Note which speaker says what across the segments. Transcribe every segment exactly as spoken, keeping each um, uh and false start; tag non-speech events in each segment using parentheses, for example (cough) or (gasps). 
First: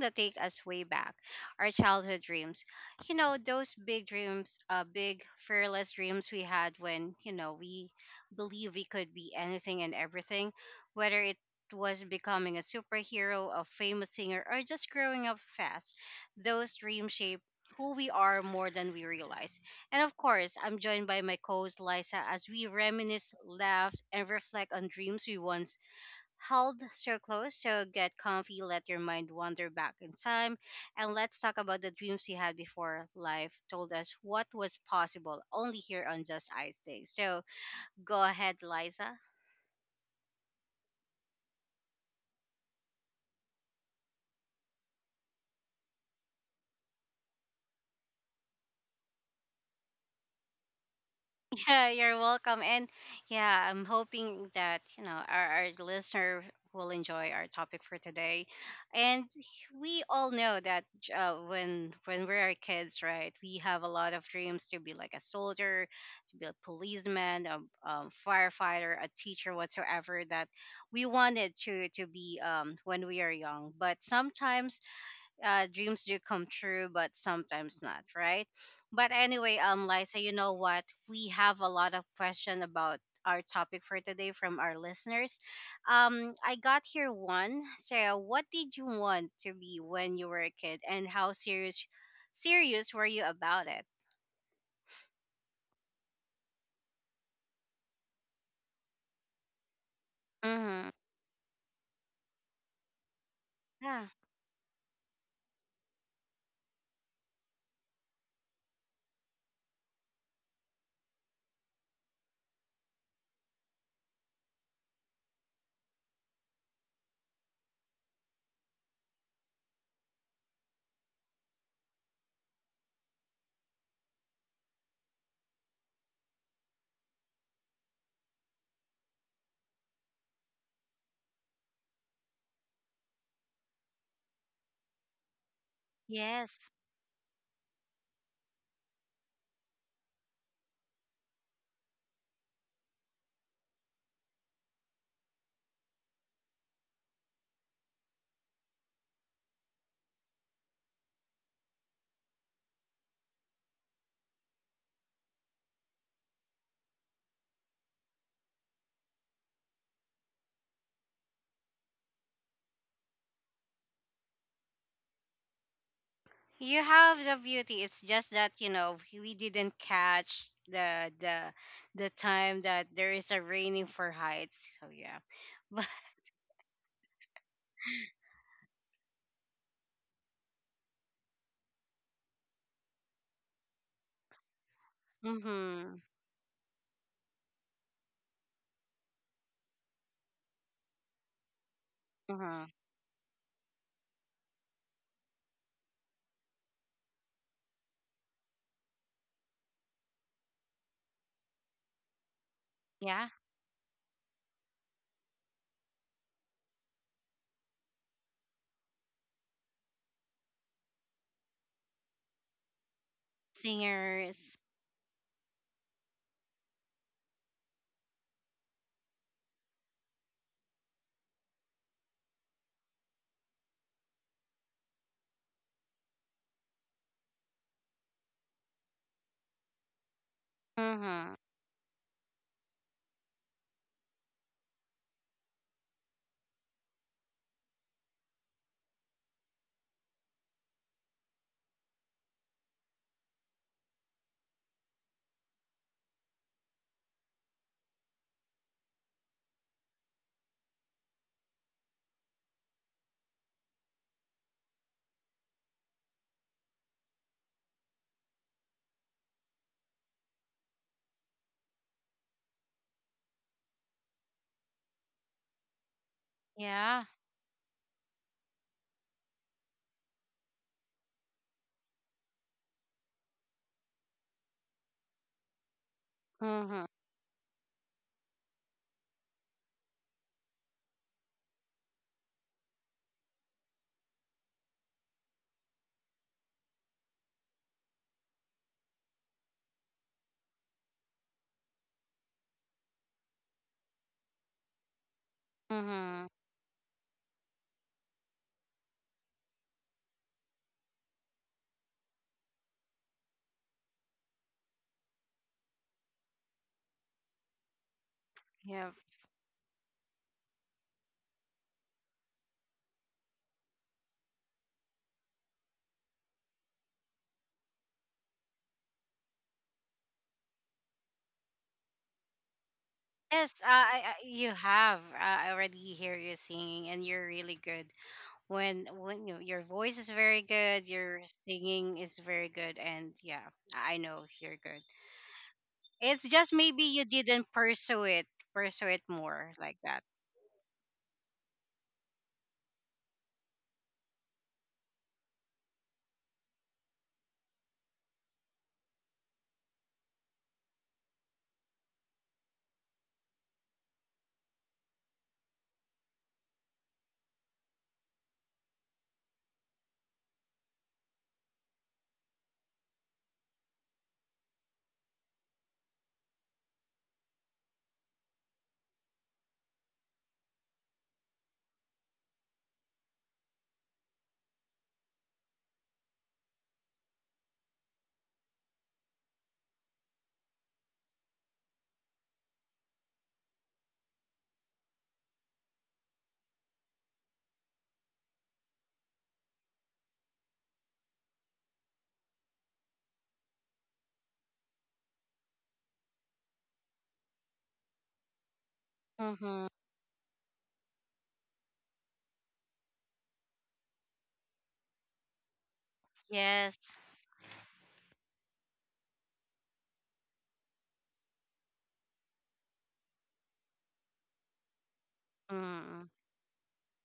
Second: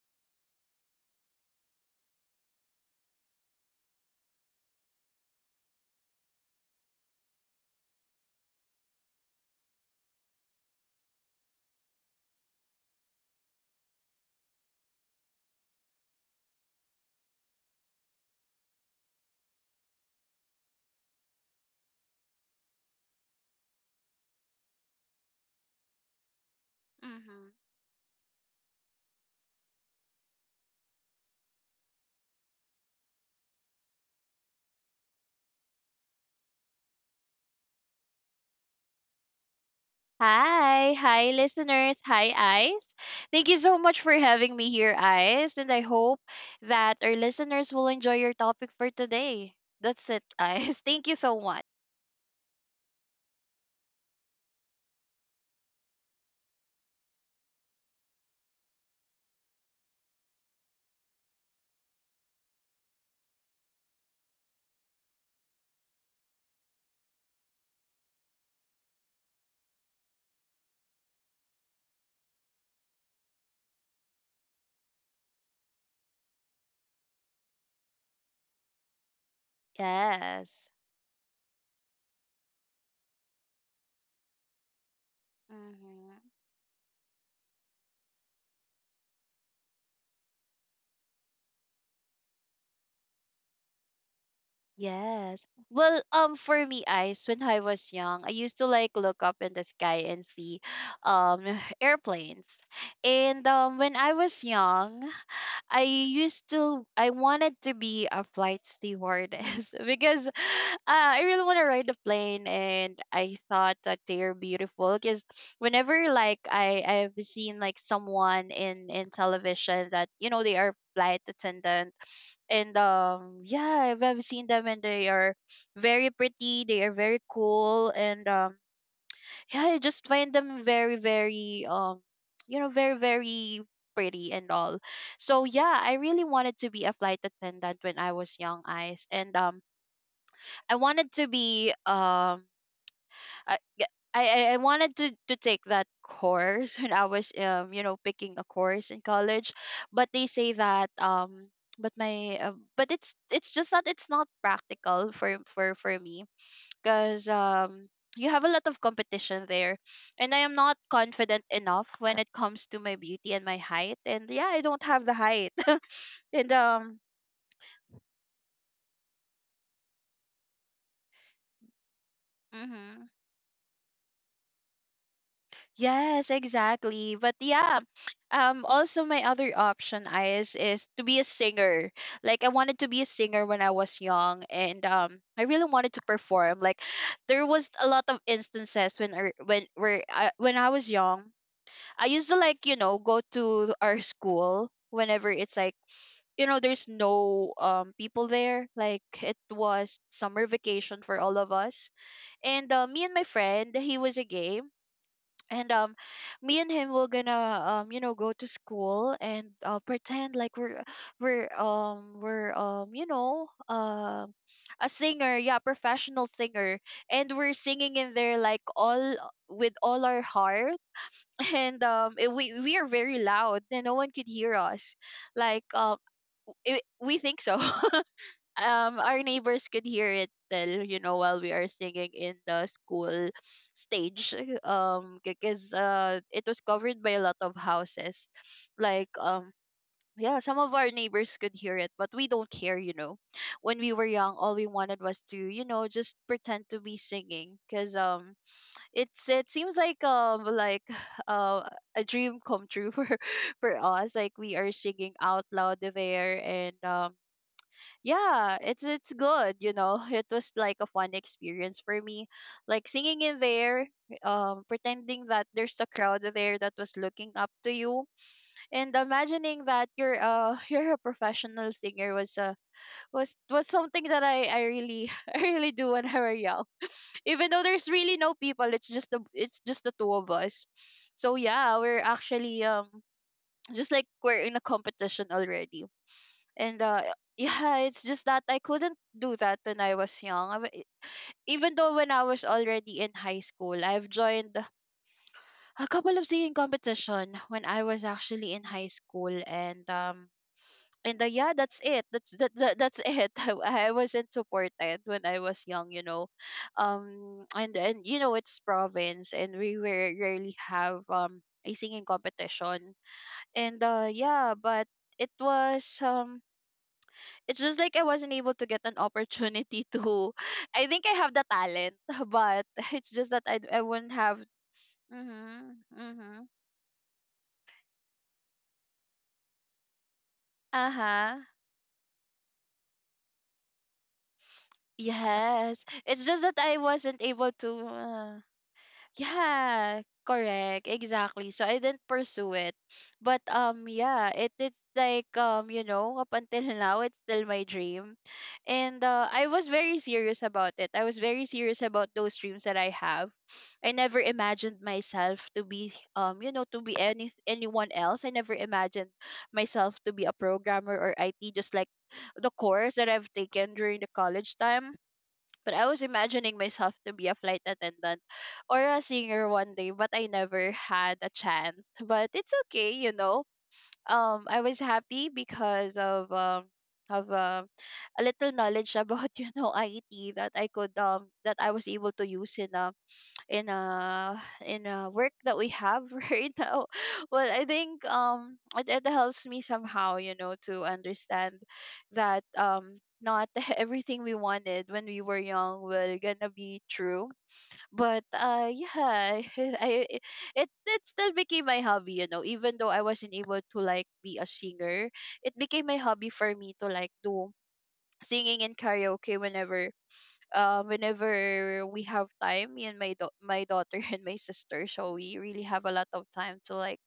Speaker 1: that takes us way back, our childhood dreams. You know, those big dreams, uh, big, fearless dreams we had when, you know, we believe we could be anything and everything, whether it was becoming a superhero, a famous singer, or just growing up fast. Those dreams shape who we are more than we realize. And of course, I'm joined by my co host Liza as we reminisce, laugh, and reflect on dreams we once held so
Speaker 2: Mhm.
Speaker 1: close. So get comfy, let your mind wander back in time, and let's talk about the dreams we had before life told us what was possible only here on Just Ice Day. So go ahead, Liza.
Speaker 2: Hi, hi listeners. Hi, Ice. Thank you so much for having me here, Ice. And I hope that our listeners will enjoy your topic for today. That's it, Ice. (laughs) Thank you so much.
Speaker 1: (laughs) Yeah, you're welcome. And yeah, I'm hoping that, you know, our, our listener will enjoy our topic for today. And we all know that uh, when when we are kids, right, we have a lot of dreams to be like a soldier, to be a policeman, a, um firefighter, a teacher, whatsoever that we wanted to to be um, when we are young. But sometimes uh, dreams do come true, but sometimes not, right? But anyway, um, Liza, you know
Speaker 2: Yes.
Speaker 1: what? We have a lot of question about our topic for today from our listeners.
Speaker 2: Mm-hmm.
Speaker 1: Um, I got here one. So, what did you want to be when you were a kid, and how serious serious were you about it?
Speaker 2: Yes. Well, um, for me, Ice, when I was young, I used to like look up in the sky and see
Speaker 1: Mm-hmm.
Speaker 2: um (sighs) airplanes. And um when
Speaker 1: Yeah.
Speaker 2: I was young, I used to I wanted to be a flight stewardess (laughs) because uh, I really want to ride the plane, and I thought that they are beautiful because whenever, like, I I've seen like someone in in television that, you know, they are flight attendant. And um yeah, I've, I've seen them and they are very pretty, they are very cool, and um yeah, I just find them very, very, um, you know, very, very pretty and all. So yeah, I really wanted to
Speaker 1: Yes.
Speaker 2: be a flight attendant when I was young, eyes, and um, I wanted to be um, I g- I, I I wanted to to take that course (laughs) when I was um, you know, picking a course in college, but they say that um. But my, uh, but it's it's just that it's not practical for for for me, because um you have a lot of competition there, and I am not confident enough when it comes to my beauty and my height. And yeah, I don't have the height (laughs) and
Speaker 1: You
Speaker 2: um
Speaker 1: have the beauty. It's just that you know we didn't catch the the the time that
Speaker 2: mhm.
Speaker 1: there is a raining for heights. So yeah, (laughs) but
Speaker 2: Yes, exactly. But yeah, um also my other option is is to be a singer. Like, I wanted to be a singer when I was young, and um I really wanted to
Speaker 1: mm-hmm,
Speaker 2: perform. Like, there was a lot of instances when I, when where I, when I was young, I used to, like,
Speaker 1: mm-hmm,
Speaker 2: you know, go to our school whenever it's like, you know, there's no um people there. Like, it was summer vacation for all of us. And uh, me and my
Speaker 1: yeah,
Speaker 2: friend, he was a gay. And um me and him were gonna um you know, go to school, and uh, pretend like we're we're um we're um you know, uh,
Speaker 1: singers.
Speaker 2: a singer, yeah, professional singer, and we're singing in there like all, with all our heart. And um it, we we are very loud and no one could hear us, like, um it, we think so. (laughs) Um our neighbors could hear it still, you know,
Speaker 1: Mm-hmm.
Speaker 2: while we are singing in the school stage, um because uh it was covered by a lot of houses. Like, um yeah, some of our neighbors could hear it, but we don't care, you know. When we were young, all we wanted was to, you know, just pretend to be singing, because um it's it seems like, um like, (sighs) uh, a dream come true for (laughs) for us. Like, we are singing out loud there, and um yeah, it's it's good, you know. (laughs) It was like a fun experience for me, like singing in there, um pretending that there's a crowd there that was
Speaker 1: Yeah.
Speaker 2: looking up to you, and imagining that you're uh (laughs) you're a professional singer, was uh was was something that i i really (laughs) I really do when I were young,
Speaker 1: Mm-hmm.
Speaker 2: even though there's really no people. It's just the, it's just the two of us. So yeah, we're actually um just like we're in a competition already. And uh (laughs) yeah, it's just that I couldn't do that when I was young. I w- even though when I was already in high school, I've joined a couple of
Speaker 1: Mm-hmm.
Speaker 2: singing competition when I was actually in high school. And um and uh, yeah, that's it, that's that, that that's it. (laughs) I, I wasn't supported when I was young, you know, um and and you know, it's
Speaker 1: Yeah.
Speaker 2: province and we rare- rarely have um a singing competition. And uh yeah, but it was um it's just like I wasn't able to get an opportunity to (laughs) I think I have the talent (laughs) but it's just that i,
Speaker 1: Yes, uh,
Speaker 2: I
Speaker 1: I,
Speaker 2: wouldn't
Speaker 1: I,
Speaker 2: have
Speaker 1: you have. Uh, I
Speaker 2: mhm
Speaker 1: already hear you
Speaker 2: mhm
Speaker 1: singing, and you're really good. When when you, your voice is very good, your
Speaker 2: uh-huh
Speaker 1: singing is very good, and yeah, I know you're good.
Speaker 2: yes, it's
Speaker 1: It's
Speaker 2: just that
Speaker 1: just
Speaker 2: I
Speaker 1: maybe you
Speaker 2: wasn't able
Speaker 1: didn't
Speaker 2: to.
Speaker 1: pursue it,
Speaker 2: Uh,
Speaker 1: pursue it more like
Speaker 2: Yeah,
Speaker 1: that.
Speaker 2: correct. Exactly. So I didn't pursue it. But um yeah, it it's like, um you know, up until (laughs) now it's still my dream. And uh, I was very serious about it. I was very serious about those dreams that I have. I never imagined myself to be, um you know, to be any anyone else. I never imagined myself to be a programmer or I T, just like the course that I've taken during the college time. But I was imagining myself to be a flight attendant or a singer one day, but I never had a chance. But it's okay, you know. Um, I was happy because of um of um a little knowledge about (laughs) you know, I T, that I could um that I was able to use in a in a in a work that we have (laughs) right now. Well, I think um it, it helps me somehow, you know, to understand that um not (laughs) everything we wanted when we were young will gonna be true. But uh yeah, (laughs)
Speaker 1: Mm-hmm.
Speaker 2: I it it still became my hobby, you know, even though I wasn't able to, like, be a singer. It became my hobby for me to,
Speaker 1: Yes.
Speaker 2: like, do singing in karaoke whenever uh, whenever we have time, me and my do- my daughter (laughs) and my sister. So we really have a lot
Speaker 1: Mm.
Speaker 2: of time to, like,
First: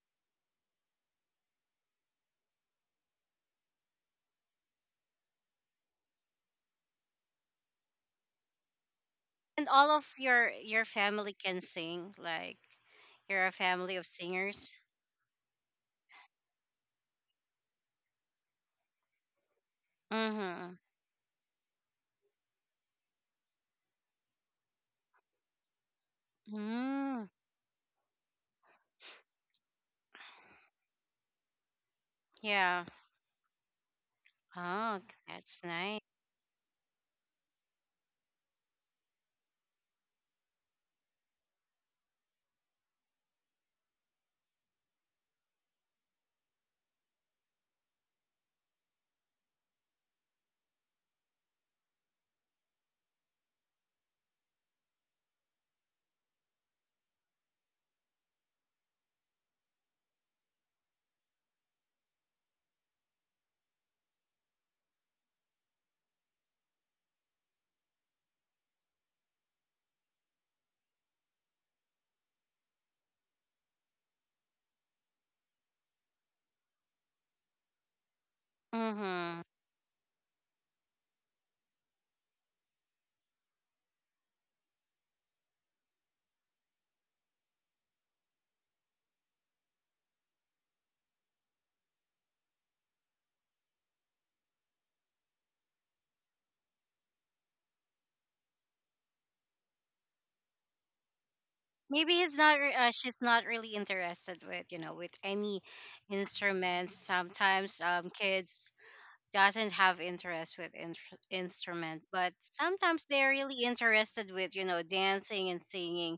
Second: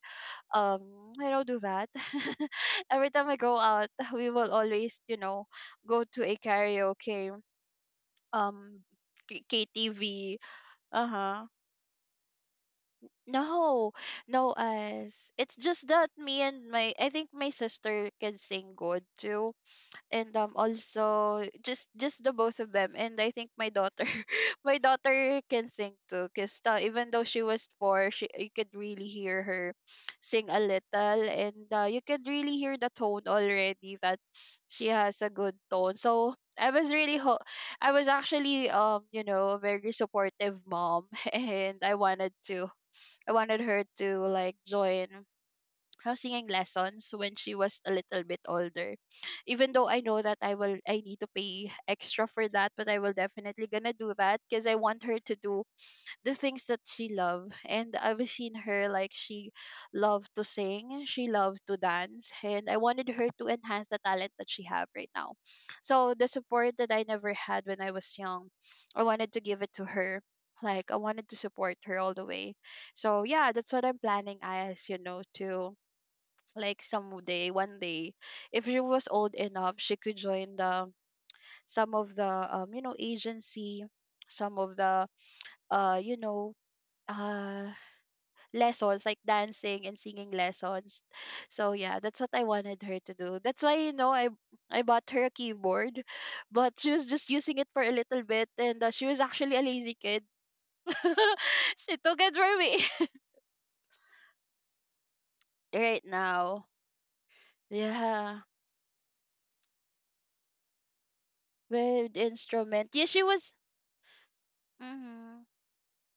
Speaker 2: um, I don't do that. (laughs) Every time I go out, (laughs) we will always, you know, go to a karaoke, um, K-
Speaker 1: And all of
Speaker 2: KTV.
Speaker 1: your your
Speaker 2: Uh
Speaker 1: family
Speaker 2: huh.
Speaker 1: can sing. Like you're a
Speaker 2: No,
Speaker 1: family of
Speaker 2: no,
Speaker 1: singers.
Speaker 2: as it's just that me and my, I think my sister can sing good too. And um
Speaker 1: Mm-hmm.
Speaker 2: also just just the both of them. And I think my daughter (laughs) my daughter can sing too, because uh, even though
Speaker 1: Mm.
Speaker 2: she was four, she, you could really hear her sing a little. And uh, you could really hear
Speaker 1: Yeah.
Speaker 2: the tone already, that she
Speaker 1: Oh,
Speaker 2: has a good
Speaker 1: that's
Speaker 2: tone.
Speaker 1: nice.
Speaker 2: So I was really ho- I was actually, um you know, a very supportive mom (laughs) and I wanted to, I wanted her to, like, join her singing lessons when she was a little bit older. Even though I know that i will I need to pay extra for that, but I will definitely gonna do that, because I want her to do the things that she love. And I've seen her, like, she loved to sing, she loved to dance, and I wanted her to enhance the talent that she have right now. So the support that I never had when I was young, I wanted to give it to her. Like, I wanted to support her all the way. So yeah, that's what I'm planning, as you know, to, like, someday, one day, if she was old
Speaker 1: Mm-hmm.
Speaker 2: enough, she could join the some of the, um you know, agency, some of the uh you know, uh lessons, like dancing and singing lessons. So yeah, that's what I wanted her to do. That's why, you know, i i bought her a keyboard, but she was just using it for a little bit. And uh, she was actually a lazy kid. (laughs) She
Speaker 1: Maybe
Speaker 2: took it
Speaker 1: he's not.
Speaker 2: from
Speaker 1: re- Uh,
Speaker 2: me.
Speaker 1: she's not really interested with you know with any
Speaker 2: (laughs) Right now,
Speaker 1: instruments. Sometimes um
Speaker 2: yeah,
Speaker 1: kids doesn't have interest with in- instrument
Speaker 2: with
Speaker 1: but
Speaker 2: instrument,
Speaker 1: sometimes
Speaker 2: yeah, she
Speaker 1: they're
Speaker 2: was.
Speaker 1: really interested with you know
Speaker 2: Mm-hmm.
Speaker 1: dancing and singing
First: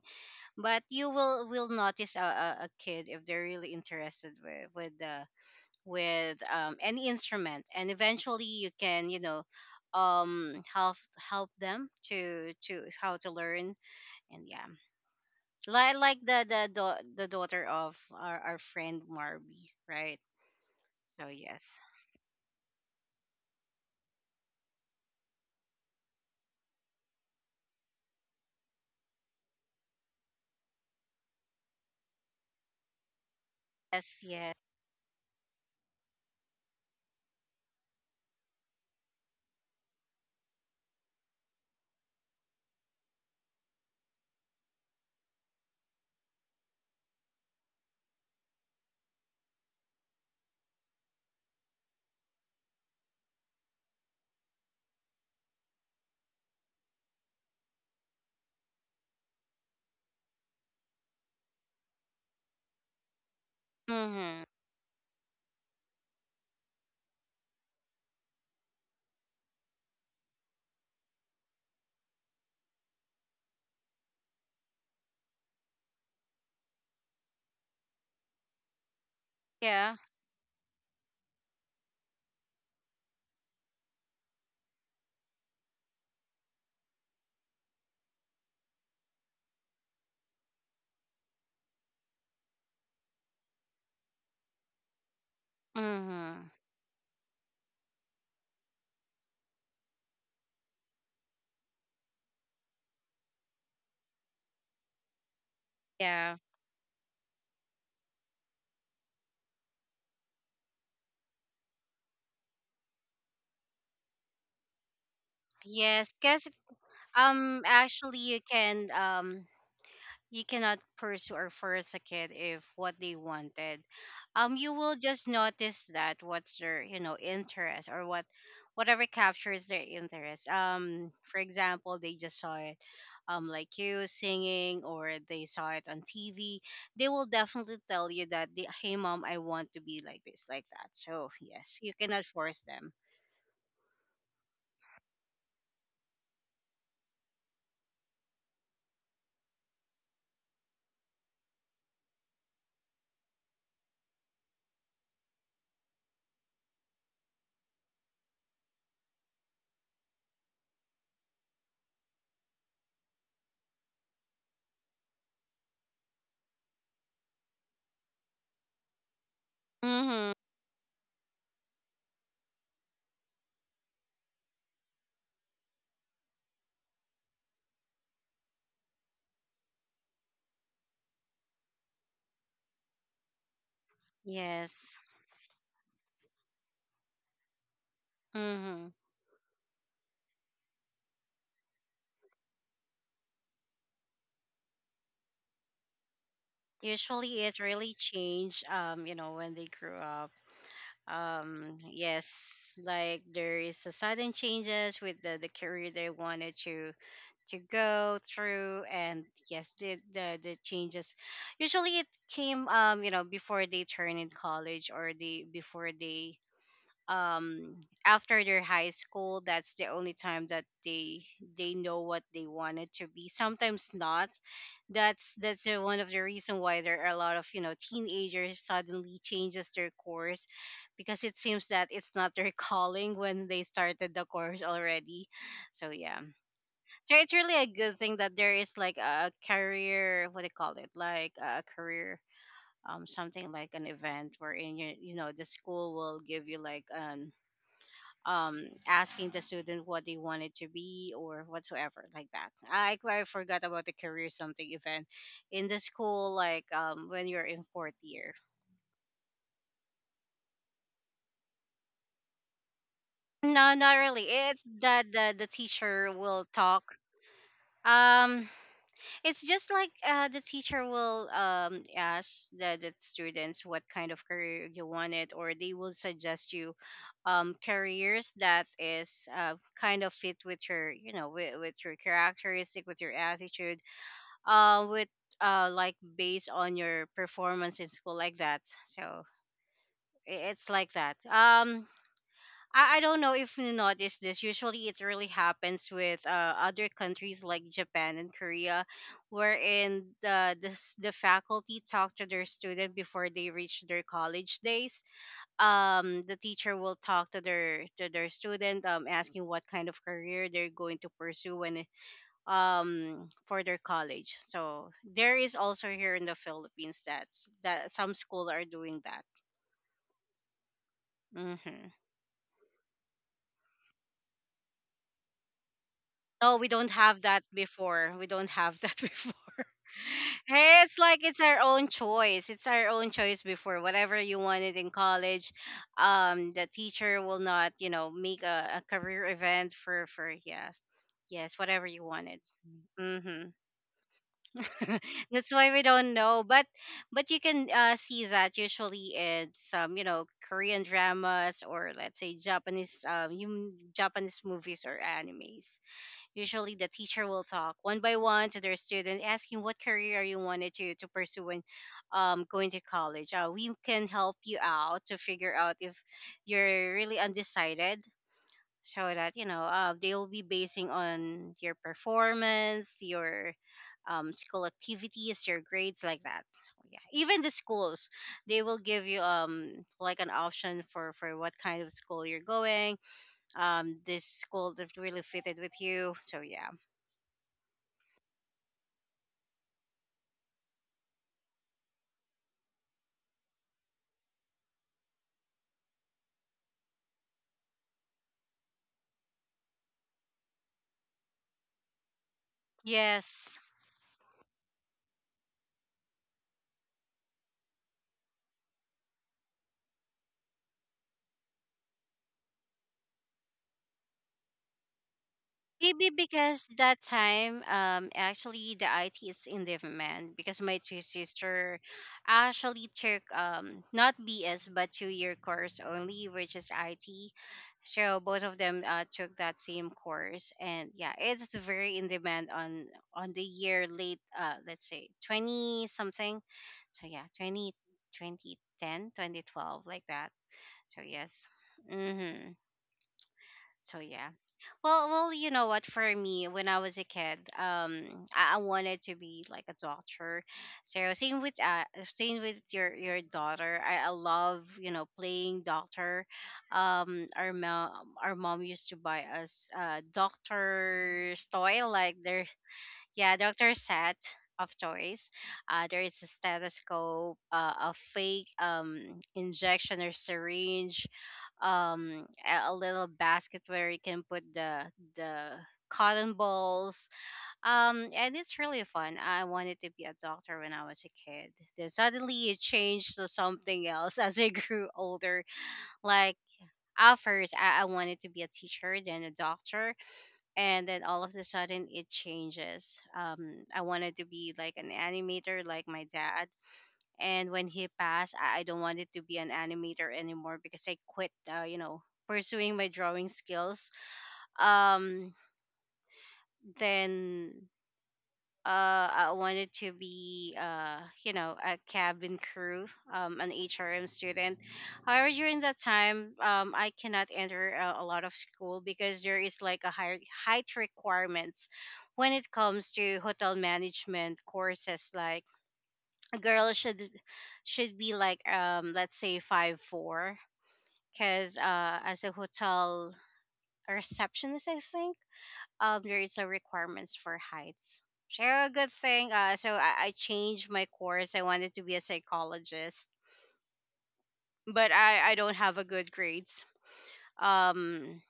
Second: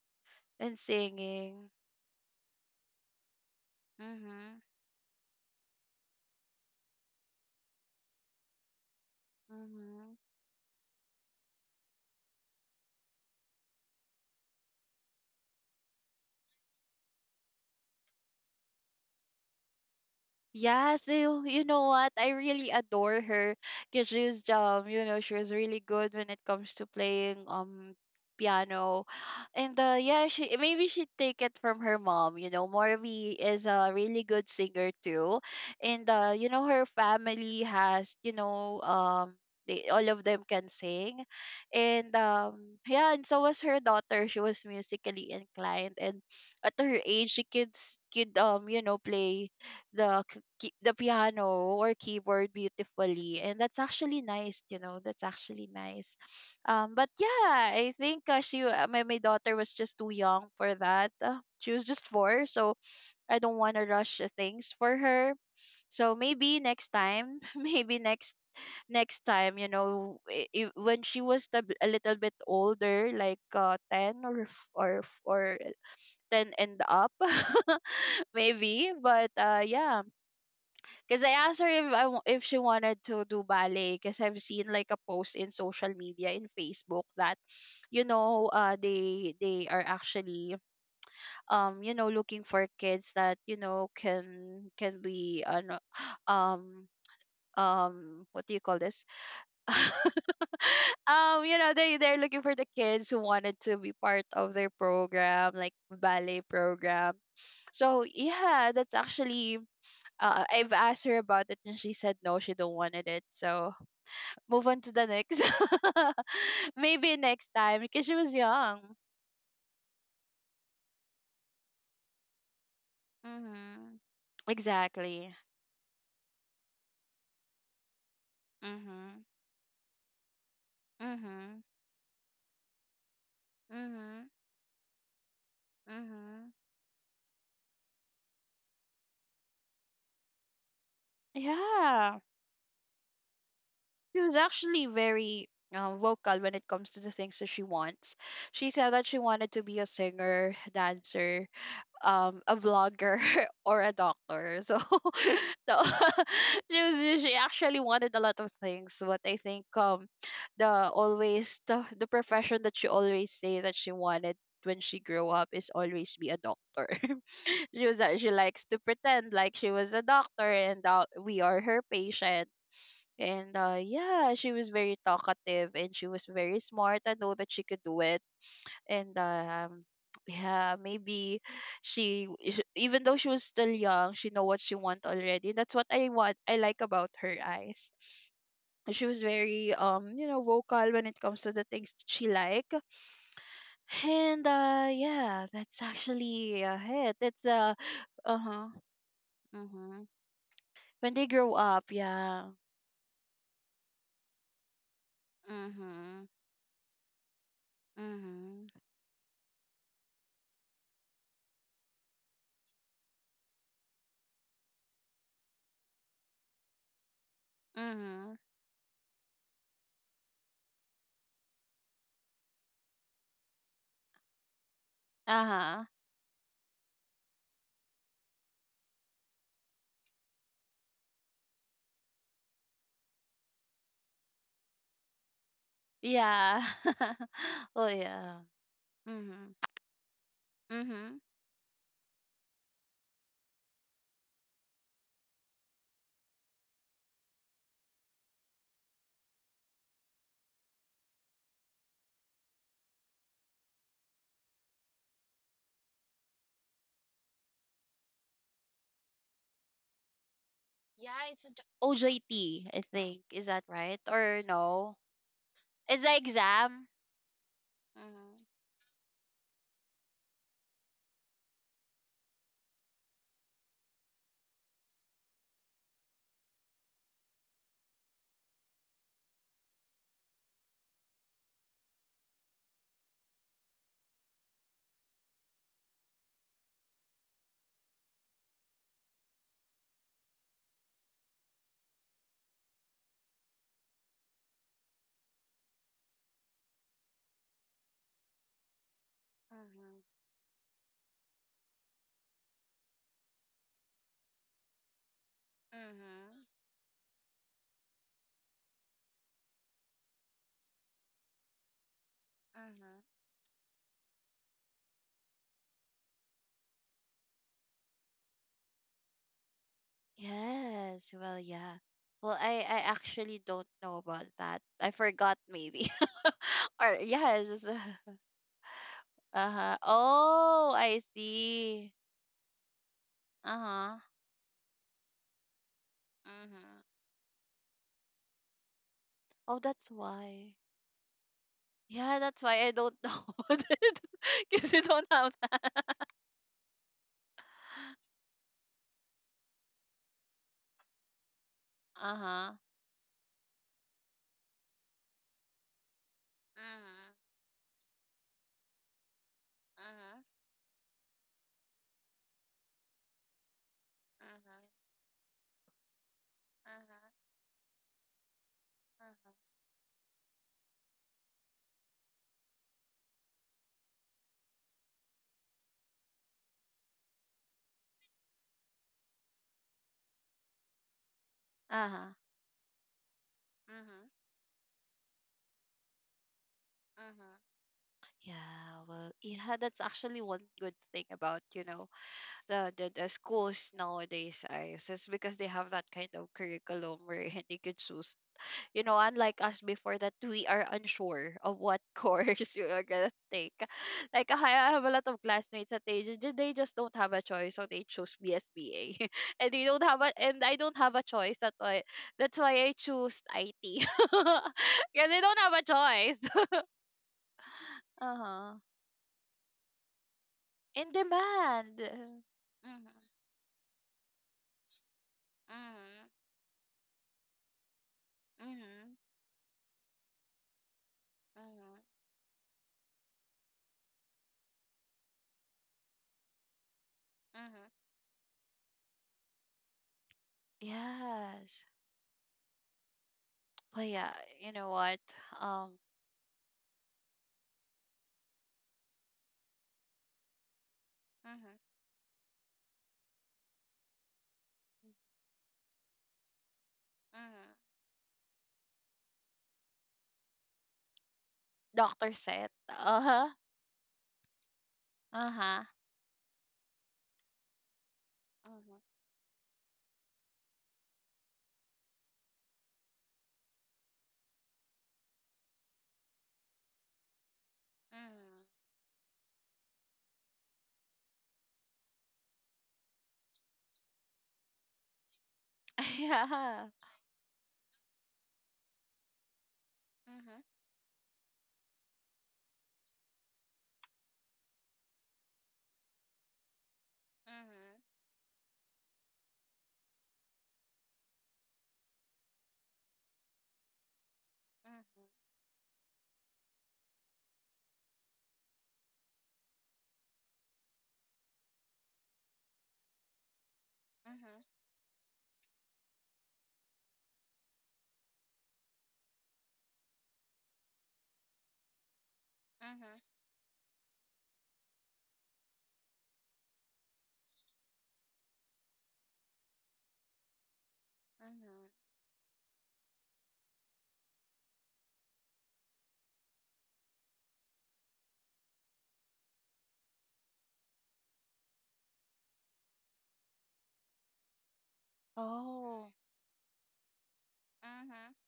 Speaker 2: And
Speaker 1: but you will will
Speaker 2: singing.
Speaker 1: notice a, a, a kid if they're really interested
Speaker 2: Mhm.
Speaker 1: with with the with um, any instrument and eventually you can you know
Speaker 2: Mhm.
Speaker 1: um help help them to to how to learn and yeah like like the the da- the daughter of our, our friend Marby, right?
Speaker 2: Yeah,
Speaker 1: So
Speaker 2: so you
Speaker 1: yes,
Speaker 2: know what? I really adore her because she's, um, you know, she was really good when it comes to playing um piano. And uh yeah, she maybe she take it from her mom, you know. Morvi is a really
Speaker 1: yes,
Speaker 2: good
Speaker 1: yes,
Speaker 2: singer too. And uh, you know, her family has, you know, um they, all of them can sing. And um yeah, and so was her daughter. She was musically inclined and at her age she kids could um, you know, play the k- key- the piano or keyboard beautifully, and that's actually nice you know that's actually nice. Um but yeah, I think uh, she uh, my, my daughter was just too young for that. Uh, she was just four, so I don't want to rush the
Speaker 1: mm-hmm,
Speaker 2: things for her. So maybe next time, (laughs) maybe next next time, you know, i i- when she was a, b- a little bit older, like uh, ten, or f- or f- or ten and up. (laughs) Maybe, but uh
Speaker 1: yeah,
Speaker 2: yeah, because I asked her if I wa- if she wanted to do ballet, because I've seen like a post in social media, in Facebook, that you know uh they they are actually um you know looking for kids that you know can can be ano, (gasps)
Speaker 1: mm-hmm.
Speaker 2: um um what do you call this? (laughs) um you know they they're looking for the kids who wanted to be part of their program, like
Speaker 1: Yeah.
Speaker 2: ballet program. So yeah, that's actually uh, I've asked her about it, and she said no, she don't wanted it. So move on to the next.
Speaker 1: Yes,
Speaker 2: (laughs)
Speaker 1: because
Speaker 2: Maybe next
Speaker 1: um
Speaker 2: time, because she
Speaker 1: actually
Speaker 2: was
Speaker 1: you
Speaker 2: young.
Speaker 1: can um you cannot pursue or force a kid if what they wanted.
Speaker 2: Mm-hmm.
Speaker 1: Um, you will just
Speaker 2: Exactly.
Speaker 1: notice that what's their, you know, interest or what whatever
Speaker 2: Mm-hmm.
Speaker 1: captures their interest. Um, for
Speaker 2: Mm-hmm.
Speaker 1: example, they just saw it um like you
Speaker 2: Mm-hmm.
Speaker 1: singing or they saw it on T V.
Speaker 2: Mm-hmm.
Speaker 1: They will definitely tell you that they, hey mom, I want to be like this, like that. So, yes, you
Speaker 2: Yeah.
Speaker 1: cannot force them.
Speaker 2: She was actually very uh, vocal when it comes to the things that she wants. She said that she wanted to be a singer, dancer, um a vlogger, (laughs) or a doctor. So, (laughs) so (laughs) she was she actually wanted a lot of things, but I think um the always the, the profession that she always say that she wanted when she grew up is always be a doctor. (laughs) She was uh, she likes to pretend like she was a
Speaker 1: Mhm.
Speaker 2: doctor, and uh, we are her patient. And uh, yeah, she was very talkative and she was very smart. I know that she could do it, and um yeah, maybe she is- even though she was still young, she know what she
Speaker 1: Yes.
Speaker 2: want already. That's what I want, I like about her eyes.
Speaker 1: Mhm.
Speaker 2: She was very um you know vocal when it comes to the things that she like. And uh yeah, that's actually uh, it
Speaker 1: Usually
Speaker 2: it's
Speaker 1: it
Speaker 2: uh
Speaker 1: really changed,
Speaker 2: uh-huh.
Speaker 1: um, you know, when they grew
Speaker 2: Mm-hmm.
Speaker 1: up.
Speaker 2: When they grow
Speaker 1: Um,
Speaker 2: up, yeah.
Speaker 1: yes, like there is a sudden changes with the, the career they
Speaker 2: Mm-hmm.
Speaker 1: wanted to to go
Speaker 2: Mm-hmm.
Speaker 1: through and yes, the, the the changes usually it came um, you know, before they turn in college or they before they um
Speaker 2: Mm-hmm.
Speaker 1: after their high school that's the only time that they they know what they wanted to be sometimes not. That's that's the-
Speaker 2: Uh-huh.
Speaker 1: one of the reason why there are a lot of you know teenagers suddenly changes their course because it seems that it's not their (laughs) calling when they started the course already so yeah.
Speaker 2: Yeah.
Speaker 1: So
Speaker 2: (laughs)
Speaker 1: it's really a
Speaker 2: Oh
Speaker 1: good thing that
Speaker 2: yeah.
Speaker 1: there is like a
Speaker 2: Mm-hmm.
Speaker 1: career what do you call it
Speaker 2: Mm-hmm.
Speaker 1: like a career um something like an event wherein you you know the school will give you like an um, asking the student what they wanted to be or whatsoever like that. I I forgot about the career something event in the school, like um, when you're in fourth year.
Speaker 2: Yeah, it's d- O J T, I think. Is that
Speaker 1: No, not
Speaker 2: right?
Speaker 1: really.
Speaker 2: Or
Speaker 1: It's
Speaker 2: no?
Speaker 1: that the, the
Speaker 2: It's
Speaker 1: teacher
Speaker 2: the
Speaker 1: will
Speaker 2: exam.
Speaker 1: talk.
Speaker 2: Mm-hmm.
Speaker 1: Um, it's just like uh, the teacher will um, ask the, the students what kind of career you wanted, or they will suggest you um, careers that is uh, kind of fit with your, you know, with, with your characteristic, with your attitude uh with uh like based on your performance in school like that, so i- it's like that. Um I, I don't know if you notice this usually it really happens with uh, other countries like Japan and Korea, wherein
Speaker 2: Mm-hmm.
Speaker 1: the, this the faculty talk to their student before they reach their college days. Um, the
Speaker 2: Mm-hmm.
Speaker 1: teacher will talk to their to their student, um, asking what kind of career they're going to pursue when,
Speaker 2: Mm-hmm.
Speaker 1: um, for their college, so there is also here in the Philippines, that's that some school are doing that.
Speaker 2: Yes. Well, yeah.
Speaker 1: Hmm,
Speaker 2: Well, I, I actually don't know about that. I forgot maybe.
Speaker 1: no, we
Speaker 2: (laughs)
Speaker 1: don't
Speaker 2: Or
Speaker 1: have that
Speaker 2: yes, it's,
Speaker 1: before we don't have that (laughs) before.
Speaker 2: Uh huh. Oh,
Speaker 1: Hey, it's
Speaker 2: I
Speaker 1: like it's our own
Speaker 2: see.
Speaker 1: choice it's our own choice
Speaker 2: Uh
Speaker 1: before,
Speaker 2: huh.
Speaker 1: whatever you wanted in college. Um, the
Speaker 2: Mm-hmm.
Speaker 1: teacher will not you know make a, a career
Speaker 2: Oh,
Speaker 1: event
Speaker 2: that's
Speaker 1: for for
Speaker 2: why.
Speaker 1: yeah, yes, whatever you
Speaker 2: Yeah,
Speaker 1: wanted.
Speaker 2: that's why I don't
Speaker 1: Hmm.
Speaker 2: know (laughs) about it. Because you
Speaker 1: (laughs)
Speaker 2: don't have
Speaker 1: That's why we
Speaker 2: that.
Speaker 1: don't know, but but you can uh, see that usually in some you know Korean dramas or
Speaker 2: Uh
Speaker 1: let's say
Speaker 2: huh.
Speaker 1: Japanese um you, Japanese movies or animes. Usually the teacher
Speaker 2: Mm-hmm.
Speaker 1: will talk one by one to their student asking what career you wanted to to pursue when, um, going to college. Uh, we can help you
Speaker 2: Mm-hmm.
Speaker 1: out to figure out if you're
Speaker 2: Uh-huh.
Speaker 1: really undecided so
Speaker 2: Uh-huh.
Speaker 1: that you know uh, they'll be basing on your performance your, um, school activities your grades like that. So, yeah, even the schools they will give you um like an option for for what kind of
Speaker 2: Uh-huh.
Speaker 1: school you're going, um,
Speaker 2: Mhm.
Speaker 1: this school that really fitted with you, so yeah,
Speaker 2: Mhm. Yeah, well, yeah, that's actually one good thing about, you know, the, the, the schools nowadays. I Is because they have that kind of curriculum where (laughs) they could choose, you know, unlike us before, that we are unsure of what (laughs) course we are gonna take.
Speaker 1: yes.
Speaker 2: Like, I I have a lot of classmates that they just they just don't have a choice, so they choose B S B A, (laughs) and they don't have a and I don't have a choice. That's why that's why I choose I T (laughs) because I don't have a
Speaker 1: Maybe
Speaker 2: choice. (laughs)
Speaker 1: because that time, um,
Speaker 2: uh huh.
Speaker 1: actually the I T is in demand because my
Speaker 2: In
Speaker 1: two
Speaker 2: demand.
Speaker 1: sister actually
Speaker 2: Mm-hmm.
Speaker 1: took um not B S but two year course
Speaker 2: Mm-hmm.
Speaker 1: only, which is I T. So both of them
Speaker 2: Mm-hmm.
Speaker 1: uh, took that same course, and yeah, it's
Speaker 2: Mm-hmm.
Speaker 1: very in demand on on the year late, uh, let's say twenty something. So yeah, twenty
Speaker 2: Mm-hmm.
Speaker 1: twenty ten, twenty twelve like that. So yes.
Speaker 2: Yes.
Speaker 1: Mm-hmm.
Speaker 2: But
Speaker 1: So
Speaker 2: yeah,
Speaker 1: yeah.
Speaker 2: you know what?
Speaker 1: Well, well, you know
Speaker 2: Um.
Speaker 1: what? For me, when I was a kid, um, I, I wanted to be like a doctor. So same with
Speaker 2: Mm-hmm.
Speaker 1: uh, same with your your daughter. I, I love you know playing doctor. Um, our
Speaker 2: Mm-hmm.
Speaker 1: mom our mom used to buy us uh doctor's toy
Speaker 2: Doctor
Speaker 1: like their,
Speaker 2: Seth. Uh-huh.
Speaker 1: yeah, Doctor Set of choice.
Speaker 2: Uh-huh.
Speaker 1: Uh, there is a stethoscope, uh, a fake
Speaker 2: Mhm.
Speaker 1: um, injection or syringe, um, a a little basket where you can put the the cotton balls. Um, and
Speaker 2: Mhm.
Speaker 1: it's really fun. I wanted to be a doctor when I was a kid. Then suddenly it changed to something else (laughs) as I grew older.
Speaker 2: (laughs)
Speaker 1: Like
Speaker 2: Yeah.
Speaker 1: at first, I, I wanted to be a teacher, then a doctor
Speaker 2: Mhm.
Speaker 1: and then all of a sudden it changes um I wanted to be like an animator like my dad, and when
Speaker 2: Mhm.
Speaker 1: he passed i, I don't want it to be an animator anymore because I quit uh, you know pursuing my drawing skills,
Speaker 2: Mhm.
Speaker 1: um, then uh, I wanted to be, uh, you know, a cabin crew, um, an H R M
Speaker 2: Mhm.
Speaker 1: student. However, during that time, um, I cannot enter a, a lot of school because there is like a higher height requirements when it comes
Speaker 2: Mhm.
Speaker 1: to hotel management courses. Like a girl should should be like, um, let's say five four, because
Speaker 2: Mhm.
Speaker 1: uh, as a hotel receptionist, I think um there is a requirements for heights. Share a good thing. Uh, so I, I changed my course. I wanted to be a psychologist, but I I don't have a
Speaker 2: Oh.
Speaker 1: good grades.
Speaker 2: Mhm.
Speaker 1: Um,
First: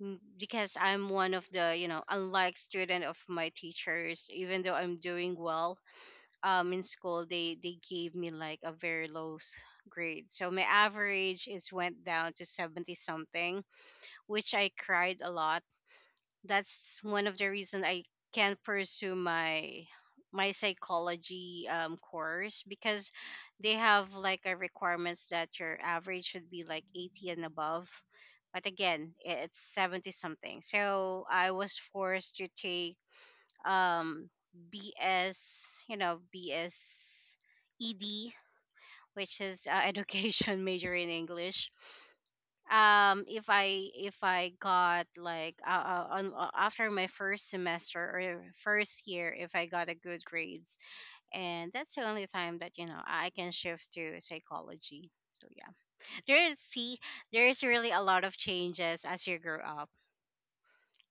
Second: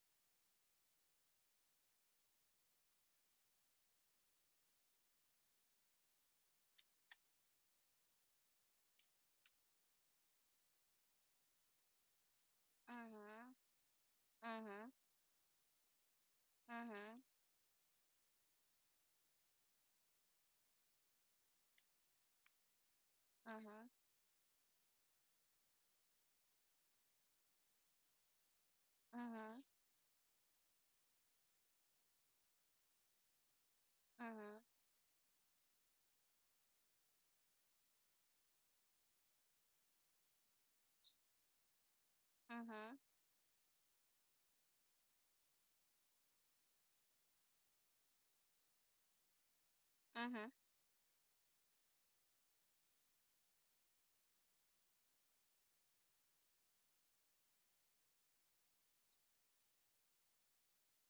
Speaker 1: m- because I'm one of the you know unlike student of my teachers, even though I'm doing well um in school, they they gave me like a very low s- grade. So my average is went down to seventy
Speaker 2: Mhm.
Speaker 1: something, which I
Speaker 2: Mhm.
Speaker 1: cried a lot. That's one of the reasons I can't pursue my my psychology um, course because they
Speaker 2: Mhm.
Speaker 1: have like a requirements that your average should be like eighty and above, but again
Speaker 2: Mhm.
Speaker 1: i-
Speaker 2: Mhm.
Speaker 1: it's seventy something, so I was forced to take um
Speaker 2: Mhm.
Speaker 1: bs you know bs ed, which is uh, (laughs) education major in English.
Speaker 2: Mhm.
Speaker 1: Um if i if i got like uh, uh, on uh, after my first semester or first year, if I got a good
Speaker 2: Mhm.
Speaker 1: grades, and that's the only time that you know I can shift to psychology. So yeah, there is see there is really a lot of changes as you grow up,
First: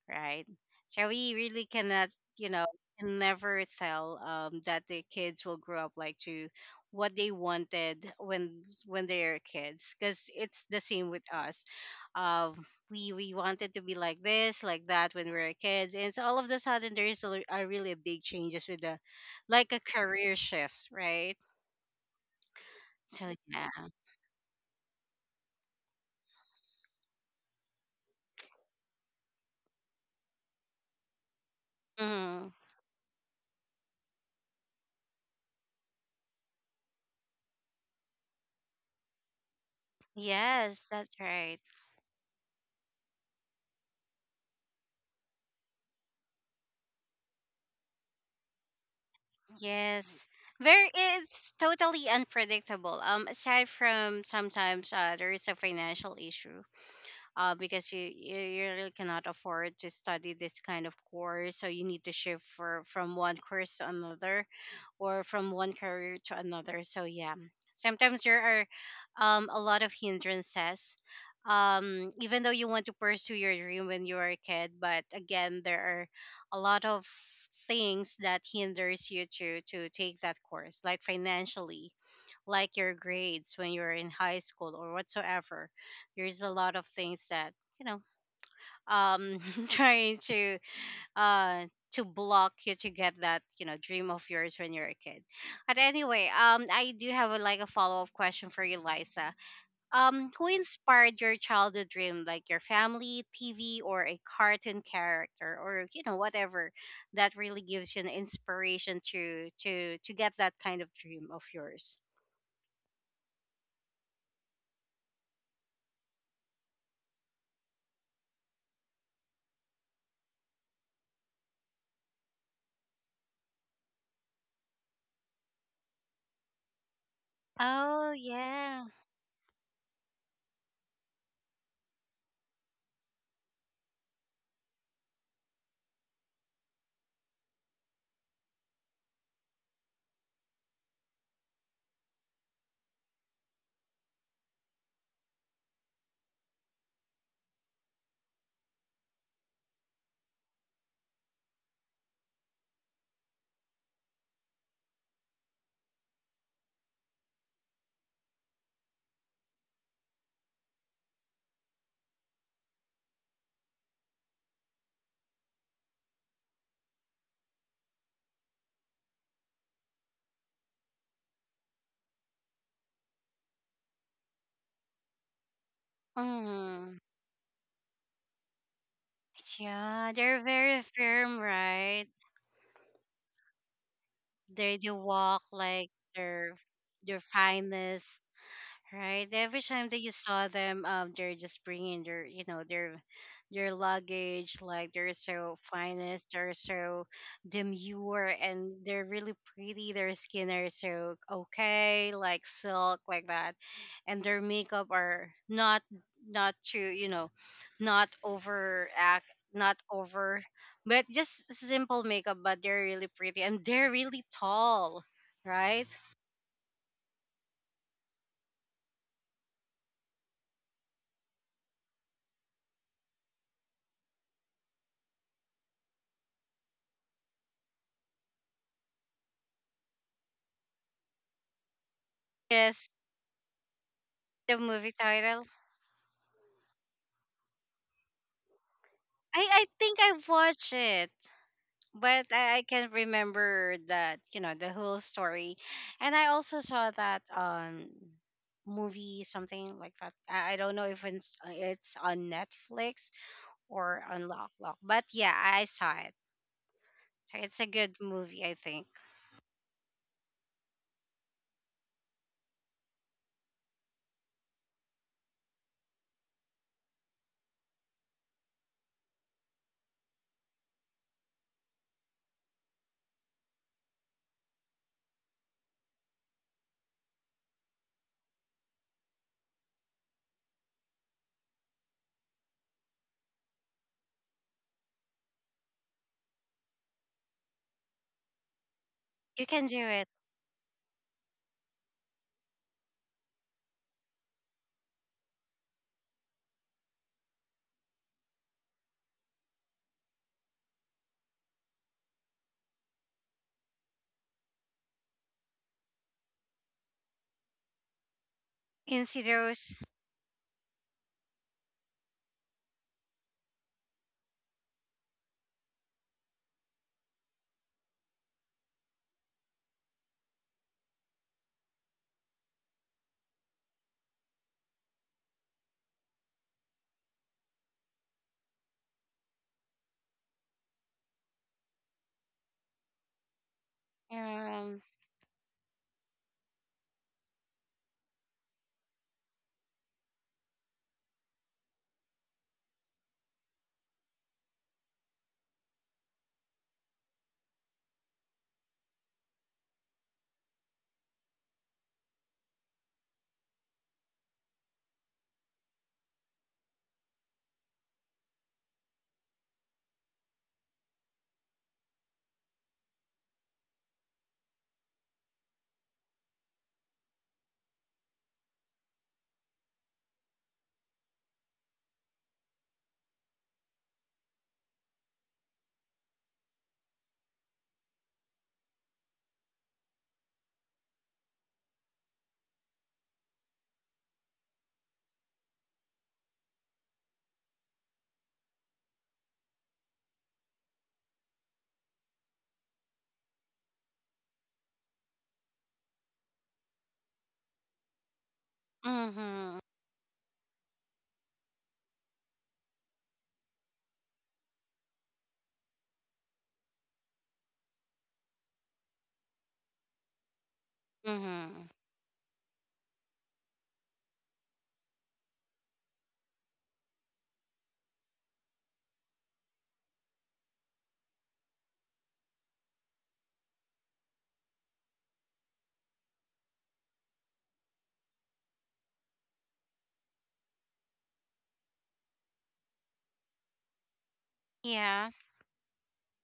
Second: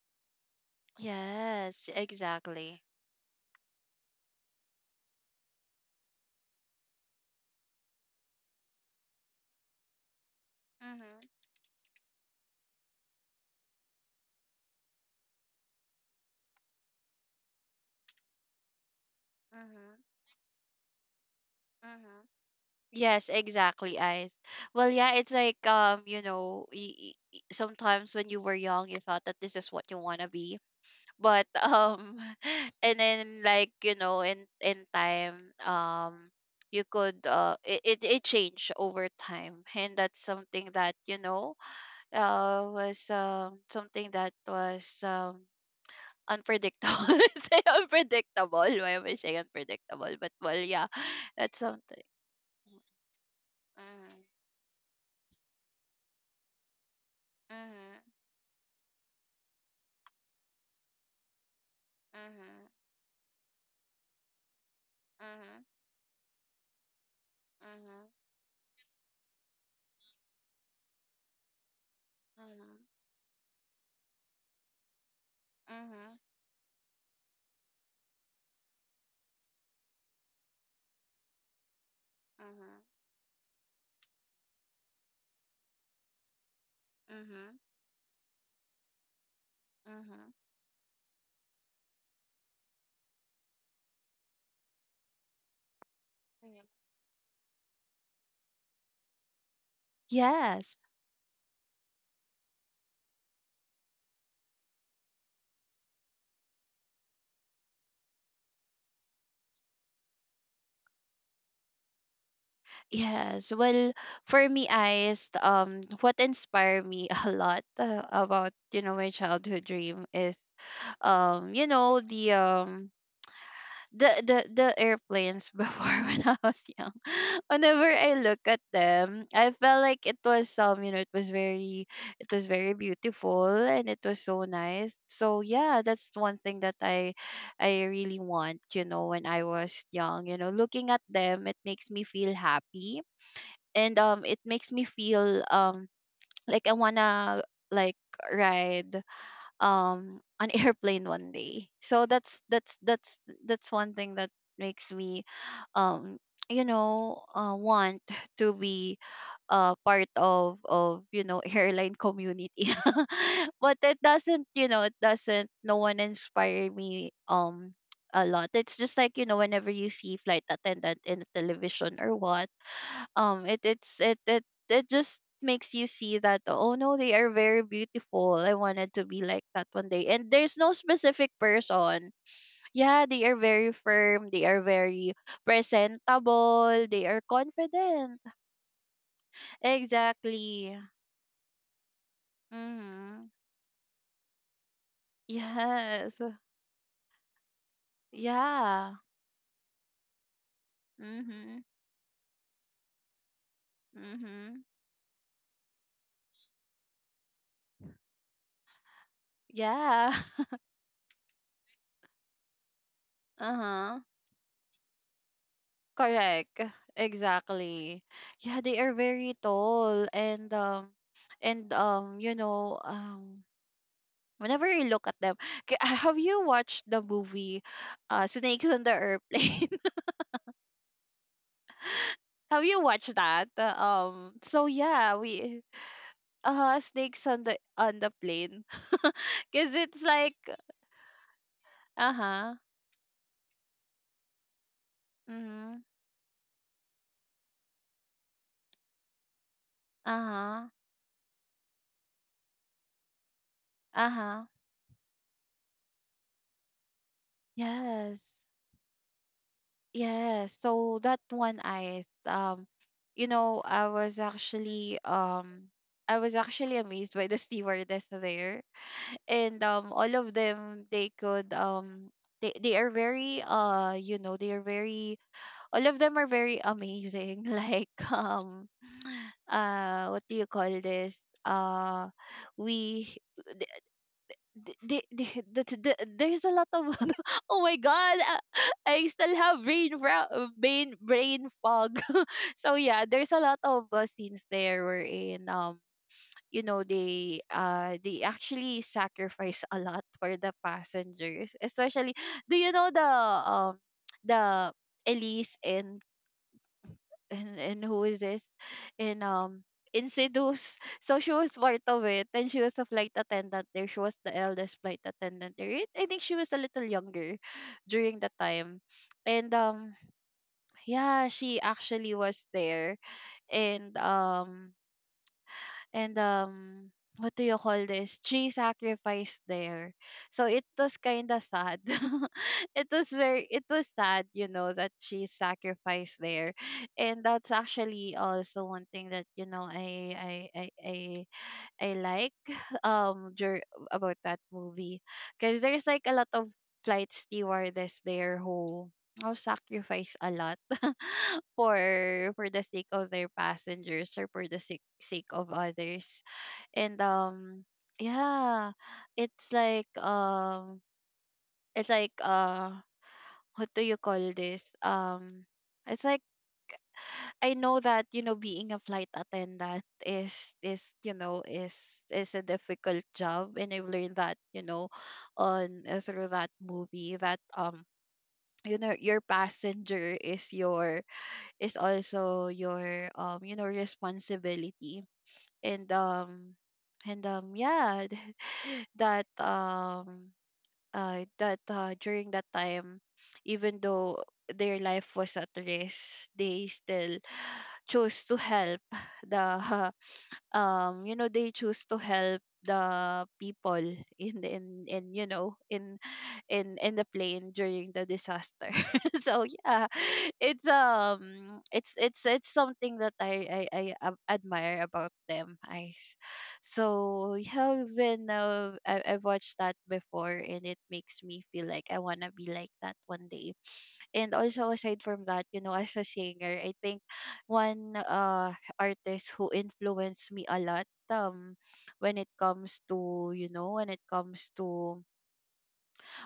Speaker 1: right? So we really
Speaker 2: Yes,
Speaker 1: cannot, you know,
Speaker 2: exactly.
Speaker 1: can never tell um, that the kids will grow up like to what they wanted when when they're kids, because it's the same
Speaker 2: Mhm.
Speaker 1: with us. Um, we we wanted to be like this, like that when we were kids, and so all of a sudden there is a, a really big changes with the, like a
Speaker 2: Mhm.
Speaker 1: career shift, right?
Speaker 2: Mhm.
Speaker 1: So
Speaker 2: Yes,
Speaker 1: yeah,
Speaker 2: exactly, Ice. Well, yeah, it's like um, you know, y y- y- sometimes when you were young, you thought that this is what you want to be. But, um,
Speaker 1: mhm,
Speaker 2: (laughs) and then, like, you know, in in time, um, you could uh it, it, it changed over time. And that's something
Speaker 1: yes,
Speaker 2: that,
Speaker 1: that's
Speaker 2: you know,
Speaker 1: right.
Speaker 2: uh was um something that was um unpredictable. (laughs) Say unpredictable. Why am I saying unpredictable?
Speaker 1: Yes.
Speaker 2: But well, yeah,
Speaker 1: There, it's
Speaker 2: that's something.
Speaker 1: totally unpredictable. Um aside
Speaker 2: Mm-hmm.
Speaker 1: from sometimes uh, there is a financial issue, uh, because you,
Speaker 2: Mm-hmm.
Speaker 1: you, you really cannot afford to study this kind of course, so you need to shift
Speaker 2: Mm-hmm.
Speaker 1: for, from one course to another, or from one career to another. So yeah,
Speaker 2: Mm-hmm.
Speaker 1: sometimes there are um, a lot of hindrances, um, even though you
Speaker 2: Mm-hmm.
Speaker 1: want to pursue your dream when you are a kid, but again there are
Speaker 2: Mm-hmm.
Speaker 1: a lot of things that hinders you to to take that course, like financially, like your
Speaker 2: Mm-hmm.
Speaker 1: grades when you're in high school or whatsoever. There's a lot of things that,
Speaker 2: Mm-hmm.
Speaker 1: you know, um (laughs) trying to uh to block you to get that, you know, dream of yours when you're a kid. But anyway, um
Speaker 2: Mm-hmm.
Speaker 1: I do have a, like a follow-up question for you, Liza. Um, who
Speaker 2: Yes.
Speaker 1: inspired your childhood dream, like your family, T V, or a cartoon character, or you know, whatever that really gives you an inspiration to to to get that kind of dream of yours?
Speaker 2: Yes. Well, for me, Ice, um, what inspired me (laughs) a lot uh, about, you know, my childhood dream is um you know the um the the the airplanes (laughs) before, when I was young. (laughs) Whenever I
Speaker 1: Oh
Speaker 2: look at
Speaker 1: yeah.
Speaker 2: them, I felt like it was um you know it was very, it was very beautiful, and it was so nice. So yeah, that's one thing that I I really want. You know, when I was young, you know, looking at them, it makes me feel happy, and um it makes me feel um like I wanna like ride um (laughs) an airplane one day. So that's that's that's that's one thing that makes me um you know uh, want (laughs) to be uh part of of you know, airline community. (laughs) But it doesn't, you know, it doesn't, no one inspire me um a lot. It's just like, you know, whenever you see flight attendant in the television or what. Um it it's it it It just makes you see that, oh no,
Speaker 1: Mm.
Speaker 2: they are very beautiful. I wanted to be like that one day,
Speaker 1: Yeah,
Speaker 2: and
Speaker 1: they're
Speaker 2: there's no
Speaker 1: very
Speaker 2: specific
Speaker 1: firm, right?
Speaker 2: person. Yeah, they are very firm, they are
Speaker 1: They do
Speaker 2: very
Speaker 1: walk like their
Speaker 2: presentable, they are
Speaker 1: their
Speaker 2: confident.
Speaker 1: finest. Right. Every time that you saw
Speaker 2: Exactly.
Speaker 1: them, um, they're just bringing their, you know, their,
Speaker 2: Mm-hmm.
Speaker 1: their luggage. Like, they're so
Speaker 2: Yes.
Speaker 1: finest, they're so demure, and
Speaker 2: Yeah.
Speaker 1: they're really pretty. Their skin are so
Speaker 2: Mm-hmm.
Speaker 1: okay, like silk, like that, and their
Speaker 2: Mm-hmm.
Speaker 1: makeup are not, not too, you know, not overact, not
Speaker 2: Yeah. (laughs)
Speaker 1: over, but just simple makeup. But they're really pretty, and they're
Speaker 2: Uh-huh.
Speaker 1: really tall, right?
Speaker 2: Correct. Exactly. Yeah, they are very tall, and um and um you know um whenever you look at them, K- (laughs) have you watched the movie uh Snakes on the Airplane? (laughs) Have you
Speaker 1: Yes.
Speaker 2: watched that? Uh, Um
Speaker 1: The
Speaker 2: so
Speaker 1: movie
Speaker 2: yeah,
Speaker 1: title.
Speaker 2: we uh Snakes on the on the plane.
Speaker 1: I
Speaker 2: (laughs)
Speaker 1: I
Speaker 2: Cuz it's
Speaker 1: think I've
Speaker 2: like
Speaker 1: watched it, but
Speaker 2: uh-huh.
Speaker 1: I, I can't remember that you know the whole story.
Speaker 2: Mhm.
Speaker 1: And I also saw that um movie something like that. I, I
Speaker 2: Uh-huh.
Speaker 1: don't know if it's uh, it's on Netflix or on
Speaker 2: Uh-huh.
Speaker 1: Lock Lock, but yeah, I saw it. So it's a good
Speaker 2: Yes.
Speaker 1: movie, I think.
Speaker 2: Yes, so that one I um you know, I was actually um I was actually amazed by the (laughs) stewardess there. And um all of them, they could um they, they are very uh you know, they are very, all of them are very amazing. (laughs) Like um uh what do you call this? Uh we th- they, they, the, the, there's a lot of (laughs) oh my god. I still
Speaker 1: You
Speaker 2: have
Speaker 1: can do
Speaker 2: brain
Speaker 1: it.
Speaker 2: ra- brain brain fog. So yeah, there's a lot of uh, scenes there, wherein um you know, they uh they actually sacrifice a lot (laughs) for the passengers, especially do you know the um the Elise and and, and who is this in um
Speaker 1: Insidious.
Speaker 2: in Seduce. (laughs) So she was part of it, and she was a flight attendant there. She was the eldest flight attendant there. It- I think she was a little younger (sighs) during the time. And um yeah, she actually was there, and um and um what do you call this, tree sacrifice there. So it was kind of sad. (laughs) It was very, it was sad, you know,
Speaker 1: Um.
Speaker 2: that she sacrificed there. And that's actually also one thing that, you know i i i, I I like (laughs) um dur- about that movie, because there's like a lot of flight stewardess there who who sacrifice a lot (laughs) for for the sake of their passengers, or for the sake, sake of others. And um yeah, it's like um it's like uh what do you call this, um it's like, I know that, you know, being a flight attendant is is you know is is a difficult job. And I've learned that, you know, on uh, through that movie that um you know, your passenger is your is also your um you know responsibility. And um and um yeah, (laughs) that um uh, that uh, during that time, even though their life was at risk, they still (sighs) chose to help the
Speaker 1: Mhm.
Speaker 2: (laughs) um you know they choose to help the people in the in in you know in in in the plane during the disaster. (laughs) So yeah, it's um
Speaker 1: Mhm.
Speaker 2: it's it's it's something that i i, I ab- admire about them. I s- so yeah, even uh, I, I've watched that before, and it makes me feel like I want to be like that one day. And also, aside from that, you know, as a singer, I think one uh artist who influenced me a lot um when it comes to, you know, when it comes to
Speaker 1: Yeah.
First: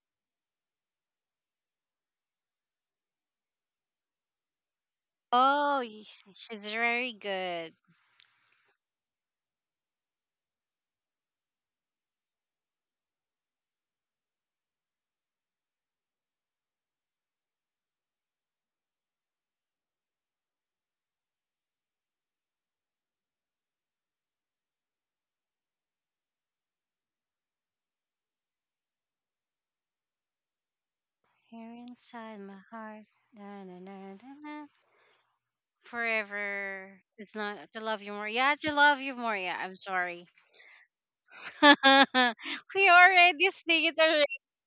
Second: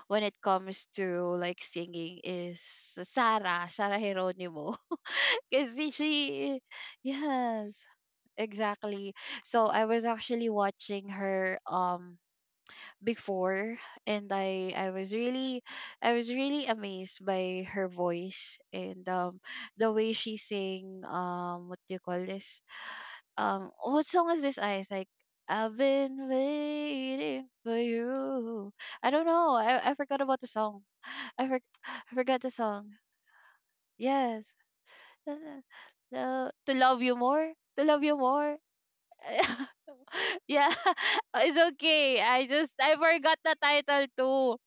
Speaker 2: when it comes to like singing is Sarah, Sarah Geronimo. (laughs) Cause
Speaker 1: Oh, y-
Speaker 2: she,
Speaker 1: she's very good.
Speaker 2: yes, exactly. So I was actually watching her um before, and I I was really, I was really amazed by her voice, and um the way she sang um what do you call this, um what song is this I like? I've been waiting for you. I don't know, I I forgot about the song. I, for,
Speaker 1: Here
Speaker 2: I
Speaker 1: inside
Speaker 2: forgot the
Speaker 1: my
Speaker 2: song.
Speaker 1: heart. Na, na, na, na,
Speaker 2: Yes.
Speaker 1: na.
Speaker 2: (laughs) The, to
Speaker 1: Forever.
Speaker 2: love you
Speaker 1: It's
Speaker 2: more,
Speaker 1: not to
Speaker 2: to
Speaker 1: love
Speaker 2: love
Speaker 1: you
Speaker 2: you
Speaker 1: more. Yeah,
Speaker 2: more.
Speaker 1: to love you more. Yeah, I'm sorry.
Speaker 2: (laughs) Yeah, (laughs)
Speaker 1: (laughs)
Speaker 2: it's okay,
Speaker 1: we
Speaker 2: I just I forgot
Speaker 1: already
Speaker 2: the
Speaker 1: sing it
Speaker 2: title
Speaker 1: already.
Speaker 2: too.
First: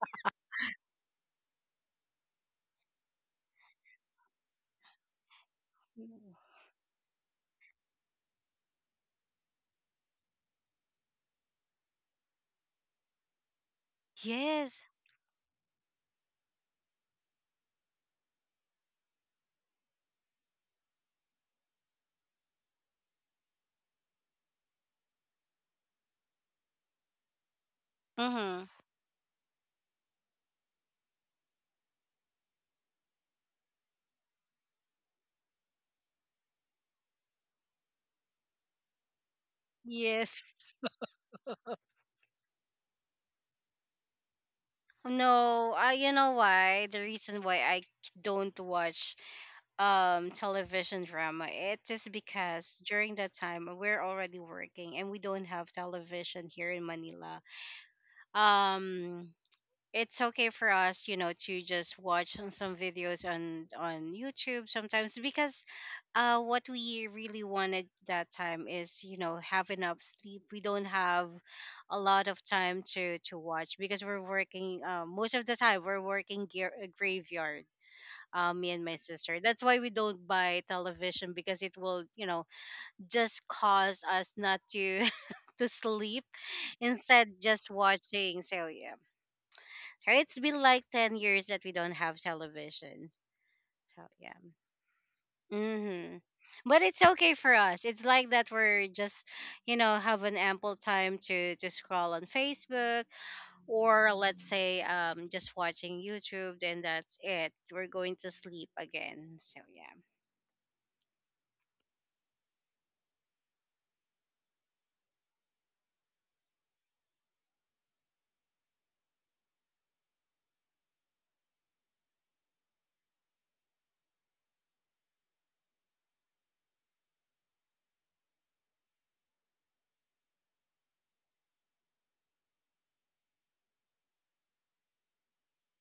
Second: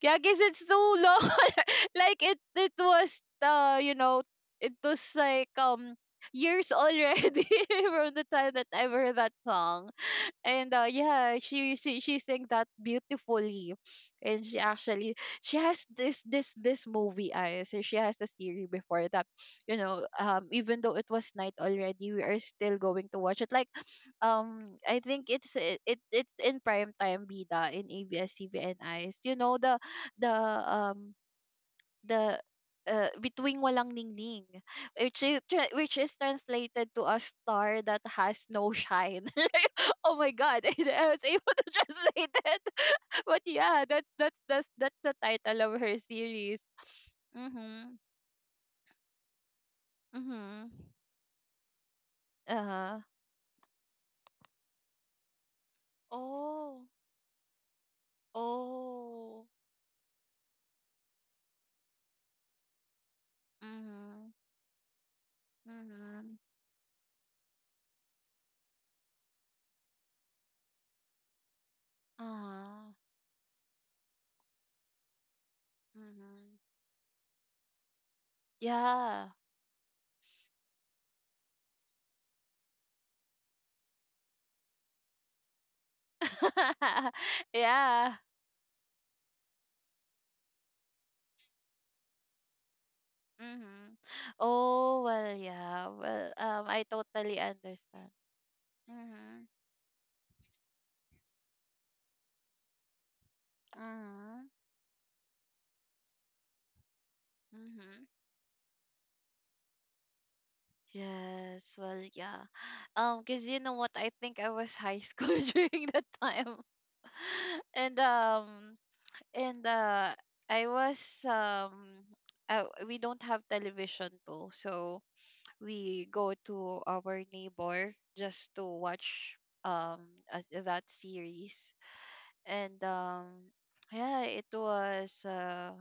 Speaker 2: Yeah, because it's too long. (laughs) Like, it it was uh, you know, it was like um years already (laughs) from the time that I heard that song. And uh, yeah, she, she she sang that beautifully. And she
Speaker 1: Yes.
Speaker 2: actually, she has this this this movie, I so she has a series before that, you know. Um, even though it was night already, we are still going to watch it. Like, um I think it's it, it it's in prime time bida in
Speaker 1: Mm-hmm.
Speaker 2: A B S-C B N, eyes, you know, the the um the uh, between walang ningning, which is tra- which is translated to a star that has no shine. (laughs) Like, oh my
Speaker 1: Yes.
Speaker 2: god, (laughs) I was able to translate it. (laughs) But yeah, that's that's that's that's the title
Speaker 1: No,
Speaker 2: of
Speaker 1: I,
Speaker 2: her
Speaker 1: you know
Speaker 2: series.
Speaker 1: why? The reason why I
Speaker 2: Mhm.
Speaker 1: don't watch um
Speaker 2: Mhm.
Speaker 1: television drama, it is because
Speaker 2: Uh-huh.
Speaker 1: during that time we're already working and we don't have television here
Speaker 2: Oh.
Speaker 1: in Manila. um
Speaker 2: Oh.
Speaker 1: it's okay for us, you know, to just watch on some videos on on
Speaker 2: Mhm.
Speaker 1: YouTube sometimes, because
Speaker 2: Mhm.
Speaker 1: uh what we really wanted that time is, you know, have enough sleep. We don't have a lot of time
Speaker 2: Uh-huh.
Speaker 1: to to watch because we're working, uh, most of the time we're working
Speaker 2: Mhm.
Speaker 1: gear, uh, graveyard, uh, me and my
Speaker 2: Yeah.
Speaker 1: sister. That's why we don't buy television, because it will, you know, just cause us not to (laughs) to sleep
Speaker 2: (laughs)
Speaker 1: instead just
Speaker 2: Yeah.
Speaker 1: watching, so yeah. So it's been like ten years that we don't have television.
Speaker 2: Mhm.
Speaker 1: So, yeah.
Speaker 2: Oh, well, yeah.
Speaker 1: Hmm.
Speaker 2: Well, um,
Speaker 1: But
Speaker 2: I
Speaker 1: it's okay
Speaker 2: totally
Speaker 1: for us. It's
Speaker 2: understand.
Speaker 1: like that we're just,
Speaker 2: Mhm.
Speaker 1: you know, have an ample time to, to scroll on Facebook, or let's
Speaker 2: Mhm.
Speaker 1: say um, just watching YouTube. Then that's it. We're
Speaker 2: Mhm.
Speaker 1: going to sleep again. So, yeah.
Speaker 2: Yes. Well, yeah. Um, cause you know what? I think I was high school (laughs) during that time, (laughs) and um, and uh, I was um. Uh, we don't have television too, so we go to our neighbor just to watch um uh, that series. And um, Yeah, it was uh,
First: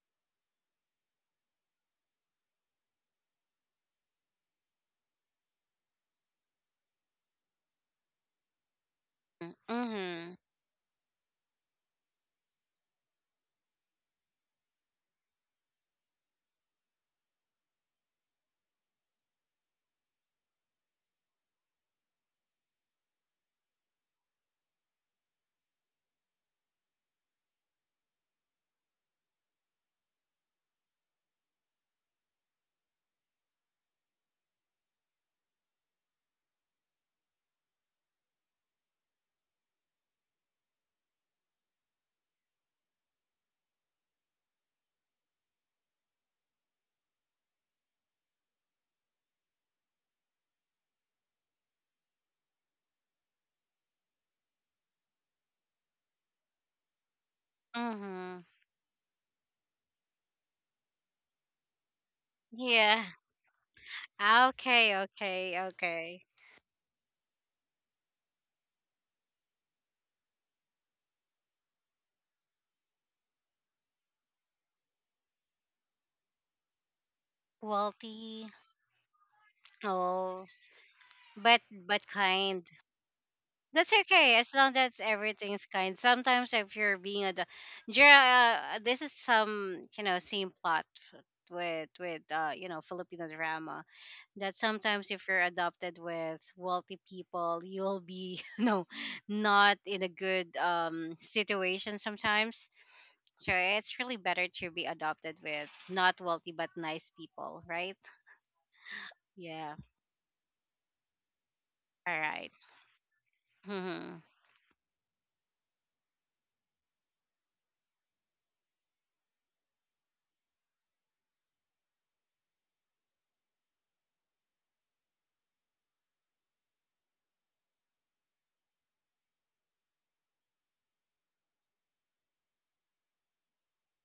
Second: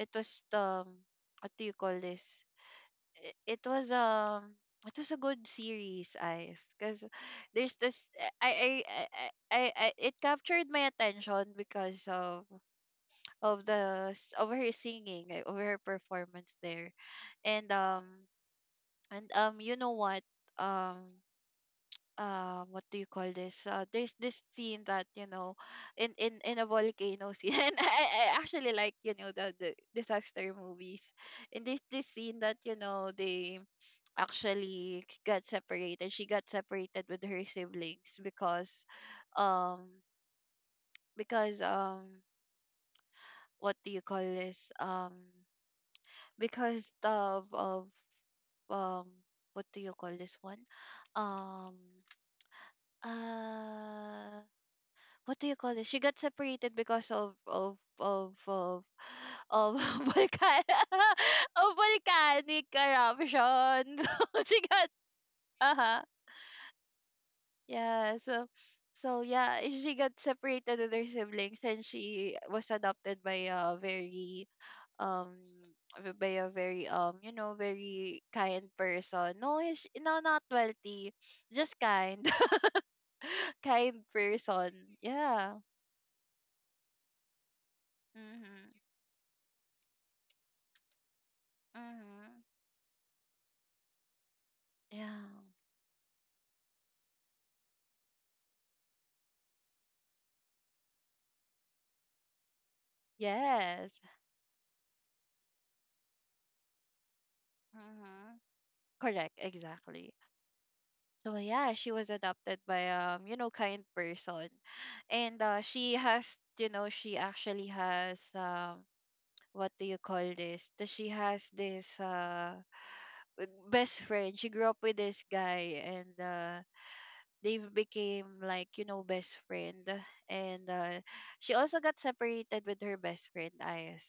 Speaker 2: it was um, what do you call this? I- It was um, it was a good series, eyes, because there's this I I, I I I I it
Speaker 1: Mm-hmm.
Speaker 2: captured my attention because of of the s- of her singing, eh, of her performance there, and um and um you know what, um uh what do you call this? uh there's this scene that, you know, in in in a volcano scene (laughs) and I, I actually like, you know, the the disaster movies, and this this scene that, you know, they actually got separated. She got separated with her siblings because um because um what do you call this? um because of of um what do you call this one? um uh what do you call this? She got separated because of of of
Speaker 1: Mm-hmm.
Speaker 2: of of (laughs) volcan (laughs) of volcanic
Speaker 1: Yeah.
Speaker 2: eruption. (laughs) So she got
Speaker 1: Okay, okay,
Speaker 2: uh huh,
Speaker 1: okay.
Speaker 2: yeah, so so yeah, she got separated with her siblings and she was adopted by a very um v- by a very um you know, very
Speaker 1: Quality.
Speaker 2: kind person. No, he's no, not
Speaker 1: Oh,
Speaker 2: wealthy,
Speaker 1: but
Speaker 2: just
Speaker 1: but
Speaker 2: kind,
Speaker 1: kind.
Speaker 2: (laughs)
Speaker 1: That's
Speaker 2: kind
Speaker 1: okay as
Speaker 2: person.
Speaker 1: long as
Speaker 2: Yeah.
Speaker 1: everything's kind. Sometimes if you're being a, Jira,
Speaker 2: Mhm.
Speaker 1: uh, this is some, you know, same plot f- with with
Speaker 2: Mhm.
Speaker 1: uh, you know, Filipino drama, that
Speaker 2: Yeah.
Speaker 1: sometimes if you're adopted with wealthy people, you'll be (laughs) you know, not in a good um situation sometimes. So
Speaker 2: Yes.
Speaker 1: it's really better to be adopted with not wealthy but nice people, right?
Speaker 2: Mm-hmm. Correct.
Speaker 1: Yeah.
Speaker 2: Exactly. So yeah, she was
Speaker 1: All right.
Speaker 2: adopted by um, you know, kind
Speaker 1: Mm-hmm.
Speaker 2: person, and uh, she has, you know, she actually has um, what do you call this? Th- She has this uh w- best friend. She grew up with this guy, and uh, they've became like, you know, best friend, and uh, she also got separated with her best friend Ayes,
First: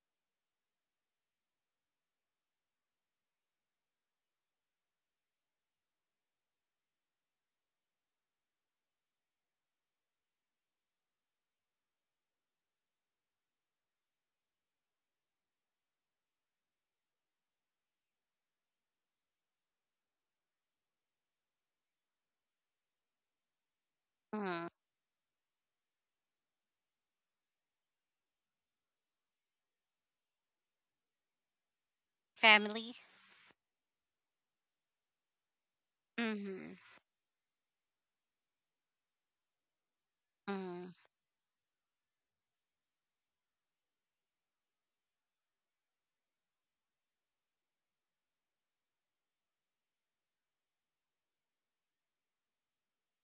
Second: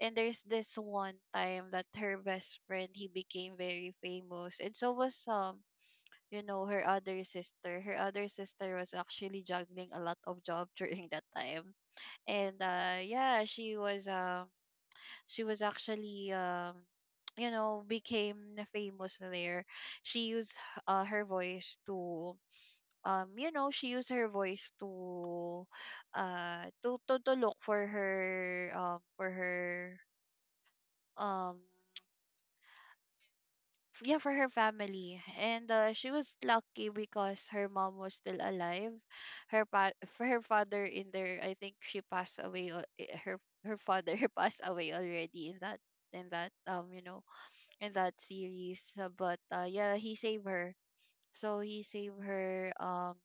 Speaker 2: and there's this one time that her best friend, he became very famous, and so was um you know, her other sister. Her other sister was actually juggling a lot of job (laughs) during that time. And uh yeah, she was um she was actually um (tsk) you know, became famous there. She used uh, her voice to um you know, she used her
Speaker 1: Mm-hmm.
Speaker 2: voice to uh to to, to look for her, um for her um
Speaker 1: Family.
Speaker 2: (tsk) yeah, for her family. And uh, she was
Speaker 1: Mm-hmm.
Speaker 2: lucky because her mom was still alive. Her pa- for her father
Speaker 1: Mm-hmm.
Speaker 2: in there, I think she passed away al- eh, her her father (laughs) passed away already in that, in that um you know, in that series. Uh, but uh, Yeah, he saved her. So he saved her um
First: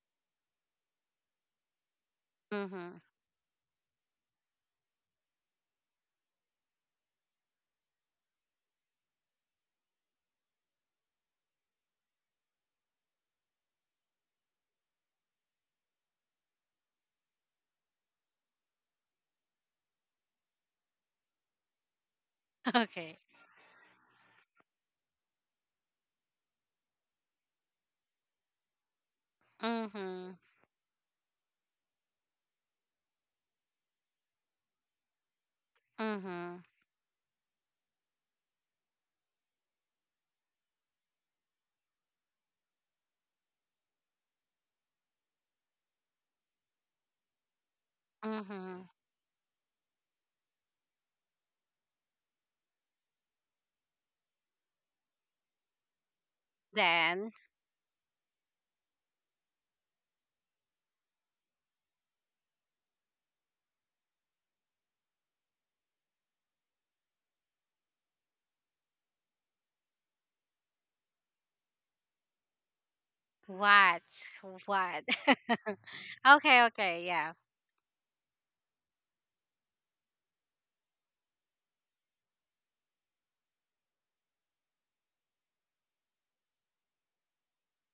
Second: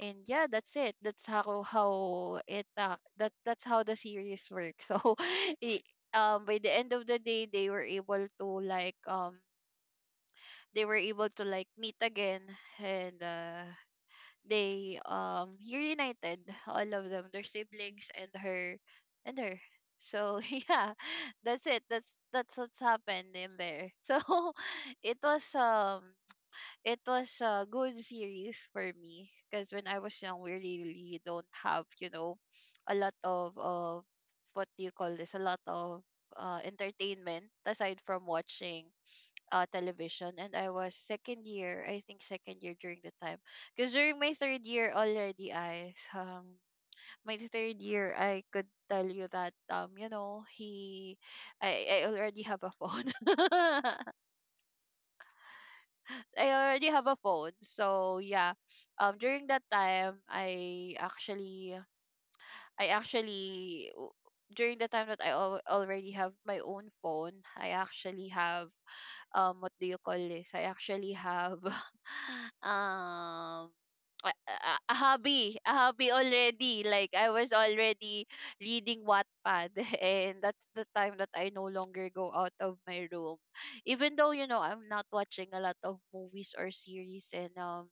Speaker 2: and yeah, that's it. That's how how it uh,
Speaker 1: Mm-hmm.
Speaker 2: that that's how the series works. (laughs) So, i- um, by the end of the day, they were able to like um they were able to like meet again, and uh they um reunited, all of them, their siblings and her, and her. So (laughs) yeah, that's it, that's that's what's
Speaker 1: Okay.
Speaker 2: happened in there. So (laughs) it was um it was a good series for me because when I was
Speaker 1: Mm-hmm.
Speaker 2: young, we really don't have, you know, a lot of uh, what do you call this? A lot of uh,
Speaker 1: Mm-hmm.
Speaker 2: entertainment aside from watching uh, television. And I was second year, I think second year during the time, because during my third year already, I um my third year, I could
Speaker 1: Mm-hmm.
Speaker 2: tell you that um you know, he I I already have a phone. (laughs) I already have a
Speaker 1: Then
Speaker 2: phone. So yeah, um, during that time, I actually, I actually, w- during the time that I al- already have my own phone, I actually have um, what do you call this? I actually have (laughs) um
Speaker 1: what?
Speaker 2: a, a, a
Speaker 1: What? (laughs)
Speaker 2: hobby, a hobby
Speaker 1: okay,
Speaker 2: already.
Speaker 1: okay,
Speaker 2: Like I
Speaker 1: yeah.
Speaker 2: was already reading Wattpad, (laughs) and that's the time that I no longer go out of my room. Even though, you know, I'm not watching a lot of movies or series, and um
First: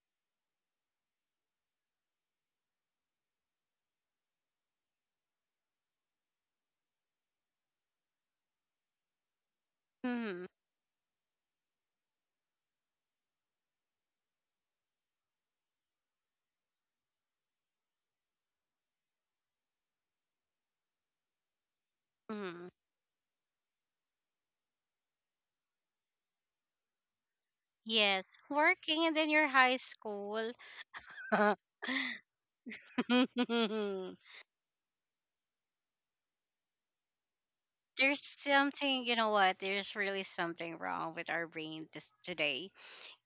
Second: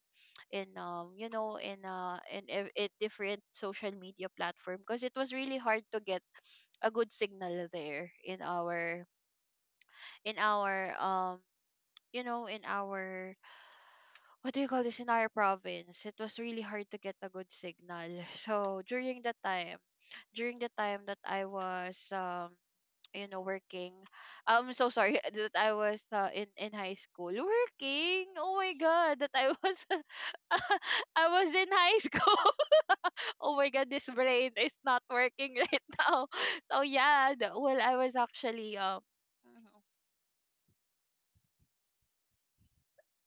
Speaker 2: in um you know, in uh in in, in different social media platform, because it was really hard to get a good signal there in our, in
Speaker 1: Mm-hmm.
Speaker 2: our um you know, in our, what do you call this, in our province, it was really hard to get a good signal. (laughs) So during the time, during the time that I was um
Speaker 1: Mm-hmm.
Speaker 2: you know, working, I'm so sorry (laughs) that I was uh, in in high school working.
Speaker 1: Yes.
Speaker 2: Oh my
Speaker 1: Working and
Speaker 2: god,
Speaker 1: then
Speaker 2: that
Speaker 1: you're
Speaker 2: I was
Speaker 1: high school.
Speaker 2: (laughs)
Speaker 1: (laughs)
Speaker 2: I was in
Speaker 1: (laughs)
Speaker 2: high school. (laughs) Oh my god, this brain is not working (laughs) right now. So yeah, the, well, I was
Speaker 1: there's
Speaker 2: actually um
Speaker 1: something, you know what, there's really something wrong with our brain this today.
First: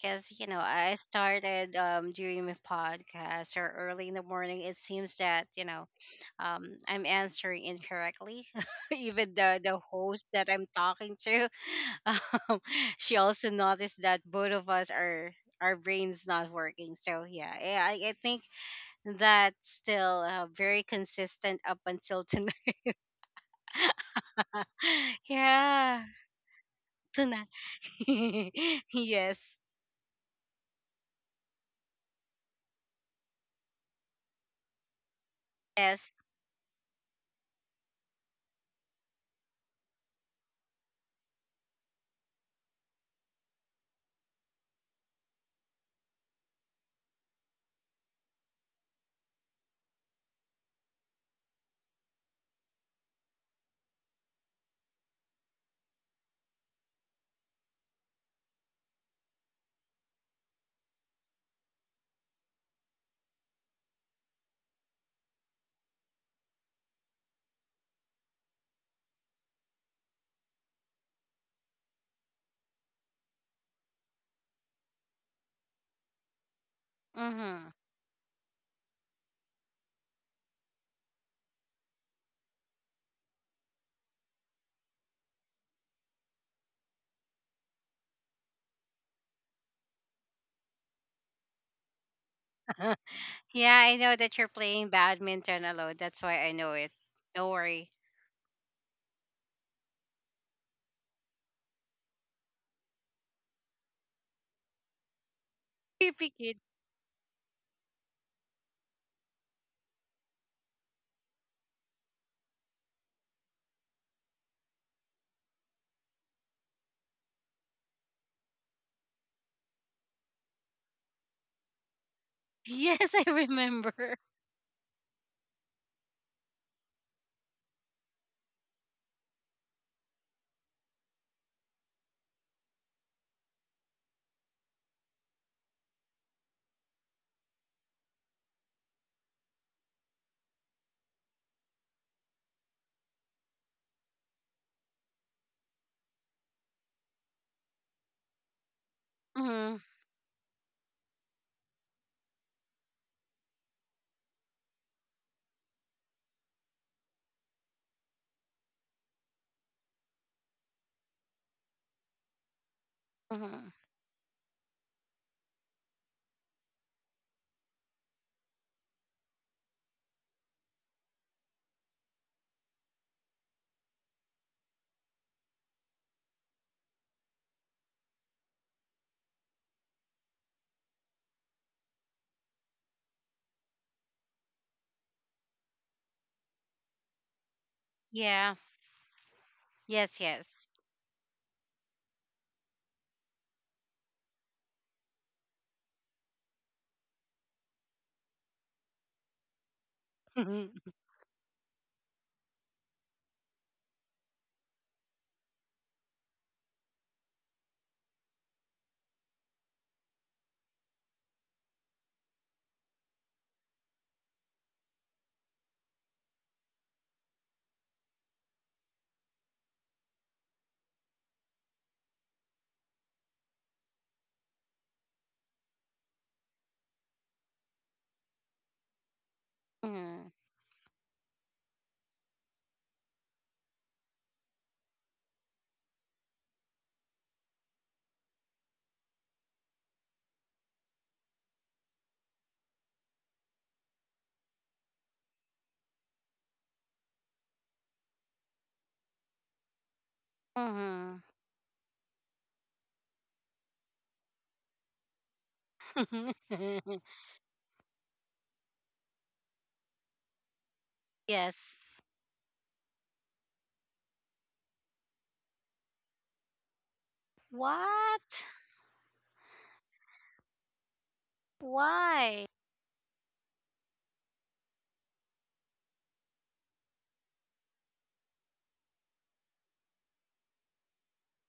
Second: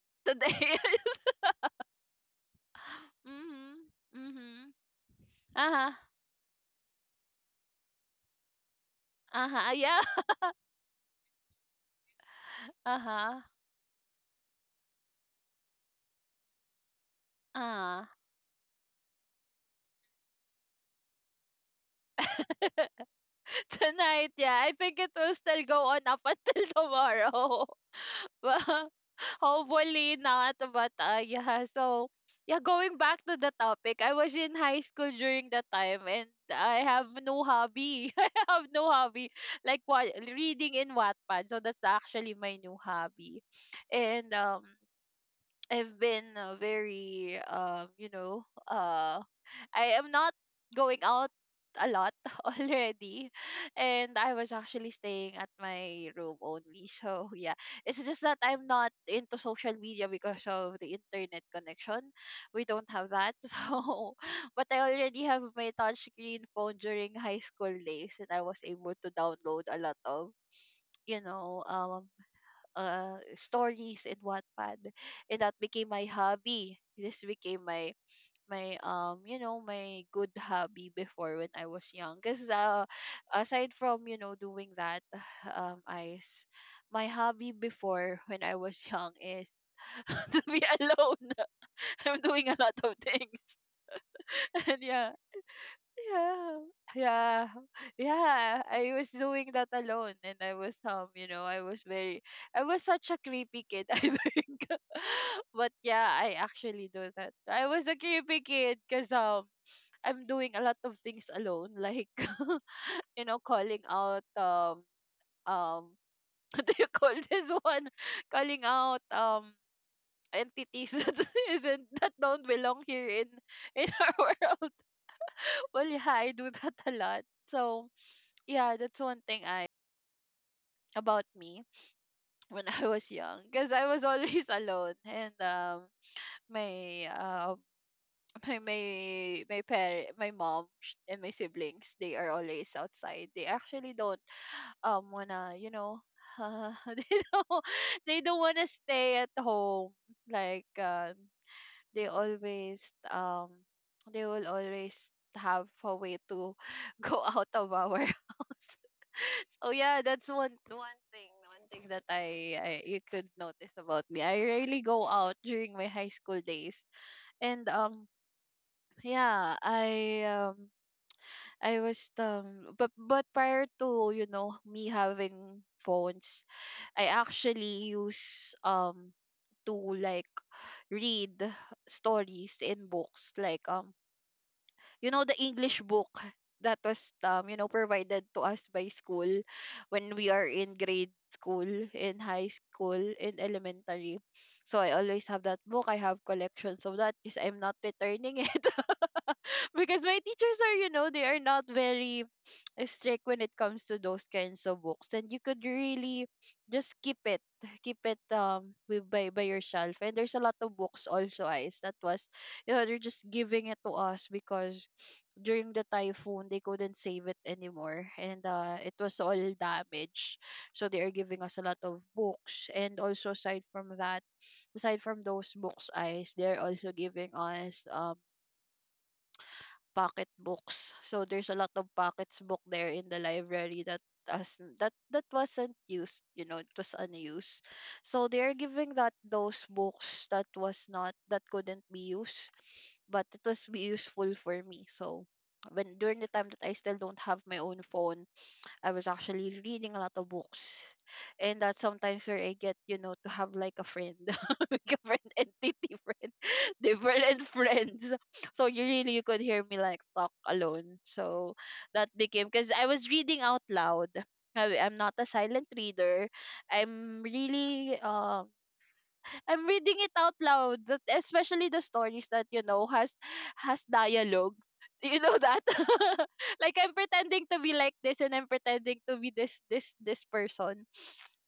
Speaker 2: (laughs)
Speaker 1: you know,
Speaker 2: today.
Speaker 1: I started um, doing my
Speaker 2: (laughs)
Speaker 1: podcast or
Speaker 2: Mhm.
Speaker 1: early in the morning.
Speaker 2: Mhm.
Speaker 1: It seems that, you know,
Speaker 2: Uh-huh.
Speaker 1: um, I'm answering incorrectly. (laughs) Even the
Speaker 2: Uh-huh,
Speaker 1: the
Speaker 2: yeah.
Speaker 1: host that I'm talking to, (laughs) um,
Speaker 2: (laughs)
Speaker 1: she
Speaker 2: Uh-huh.
Speaker 1: also noticed that both of us are our brains not working. So yeah, eh, I,
Speaker 2: Uh.
Speaker 1: I think that's still uh, very consistent up until tonight.
Speaker 2: (laughs) Tonight, yeah. I think it
Speaker 1: (laughs)
Speaker 2: will still go on
Speaker 1: yeah,
Speaker 2: up until (laughs)
Speaker 1: tonight.
Speaker 2: tomorrow. (laughs)
Speaker 1: (laughs)
Speaker 2: Well,
Speaker 1: yes,
Speaker 2: hopefully not, but uh, yeah. So, yeah, going back to the topic, I was in high school during that time
Speaker 1: yes.
Speaker 2: and I have no hobby. (laughs) I have no hobby. Like what, reading in Wattpad. So that's actually my new hobby. And um I've been uh, very um you know, uh I am not going out a lot (laughs) already, and I was actually staying at my room only. So yeah, it's just that I'm not into social media because of the internet connection, we don't have that. (laughs) So but I already have my touchscreen phone during high school days and I was able to download a lot of, you know, um uh, stories in Wattpad, and that became my hobby. This became
Speaker 1: Mm-hmm.
Speaker 2: my my um, you know, my good hobby before when I was young. Cause uh, aside from, you know, doing that, (sighs) um, I s- my hobby before when I was young is (laughs) to be alone. (laughs) I'm doing a lot of
Speaker 1: (laughs)
Speaker 2: things,
Speaker 1: Yeah, I know that you're
Speaker 2: (laughs) and
Speaker 1: playing
Speaker 2: yeah,
Speaker 1: badminton alone. That's why I
Speaker 2: yeah,
Speaker 1: know it.
Speaker 2: yeah,
Speaker 1: Don't worry.
Speaker 2: yeah. I was doing that alone, and I was um, you know, I was very, I was such a creepy kid, (laughs) I think. (laughs) But yeah,
Speaker 1: Creepy
Speaker 2: I
Speaker 1: kid. (laughs)
Speaker 2: actually do that. I was a creepy kid because um, I'm doing a lot of things alone, like (laughs) you know, calling out um um, (laughs) what do you call this one? Calling out um entities (laughs) that isn't that don't belong here
Speaker 1: Yes,
Speaker 2: in
Speaker 1: I
Speaker 2: in our
Speaker 1: remember.
Speaker 2: (laughs) world. Well, yeah, (laughs) I do that (laughs) a lot. So, yeah, that's one thing I about me, when (laughs) I was young, because I was always (laughs) alone. And um my um (laughs) my my my parent, my mom, sh- and my siblings, they are always outside. They actually don't um wanna, you know, (laughs) they don't (laughs) they don't wanna stay at
Speaker 1: Hmm.
Speaker 2: home, like uh, they always um they will always have a way to (laughs) go out of our (laughs) house. So yeah, that's one one thing, one thing that I, I, you could notice
Speaker 1: Hmm.
Speaker 2: about me. I rarely go out during my high school days. And um yeah, I um I was um but but prior to, you know, me having phones, I actually use um to like read stories in books, like um you know, the English book that was, um you know, provided to
Speaker 1: Yeah.
Speaker 2: us by school when
Speaker 1: Yes,
Speaker 2: we are
Speaker 1: yes.
Speaker 2: in grade school, in high school, in elementary. So I always have that book. I have collections of that because I'm not returning it, (laughs) because my
Speaker 1: (laughs)
Speaker 2: teachers
Speaker 1: Hmm.
Speaker 2: are, you know, they are not very (sniffs) strict when it comes to those kinds of books, and you could really just keep it, keep it um with, by by your shelf. And there's a lot of books also eyes, that was, you know, they're just giving it to us because during the typhoon they couldn't save it anymore, and uh, it was all damaged. So they are giving us a lot of books. And also, aside from that, aside from those books eyes, they're also giving us um pocket
Speaker 1: Hmm.
Speaker 2: books. So there's a lot of pockets book there in the library that, as that that wasn't used, you know, it was unused. So they're giving that, those books that was not, that couldn't be used, but it was be useful for me. So when, during the time that I still don't have my own phone, I was actually reading a lot of books. And that's sometimes where I get, you know, to have like a friend, (laughs) like a friend, entity friend, (laughs)
Speaker 1: (laughs)
Speaker 2: different friends. So you really, you could hear me like talk alone. So
Speaker 1: yes.
Speaker 2: that became, because I was reading out loud. I, I'm not a silent reader. I'm really
Speaker 1: What?
Speaker 2: um I'm reading it out loud, that, especially the stories
Speaker 1: Why?
Speaker 2: that, you know, has has dialogues. You know that? (laughs) Like I'm pretending to be like this, and I'm pretending to be this this this person.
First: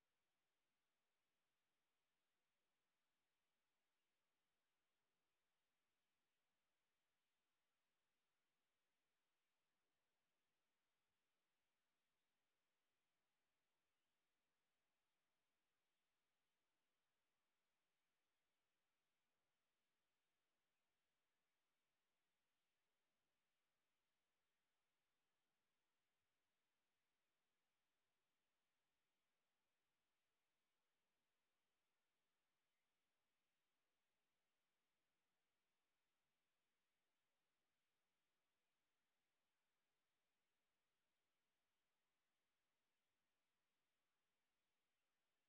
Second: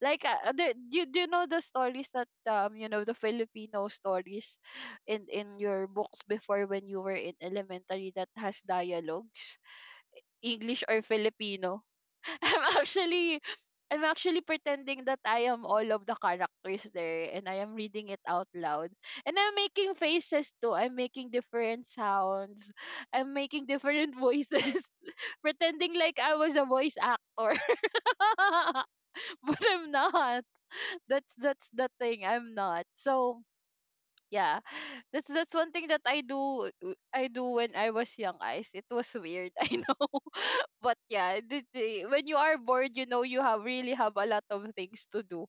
Speaker 2: Like uh, the, you do, you know the stories that, um you know, the Filipino stories in in your books before when you were in elementary that has dialogues, English or Filipino. (laughs) I'm actually, I'm actually pretending that I am all of the characters there, and I am reading it out loud. And I'm making faces too. I'm making different sounds. I'm making different voices. (laughs) Pretending like I was a voice actor. (laughs) But I'm not. That's that's the thing. I'm not. So yeah, (laughs) that's that's one thing that I do uh, I do when I was young, eyes. It was weird. (laughs) I know. (laughs) But yeah, the, the, when you are bored, you know, you have really have a lot of things to do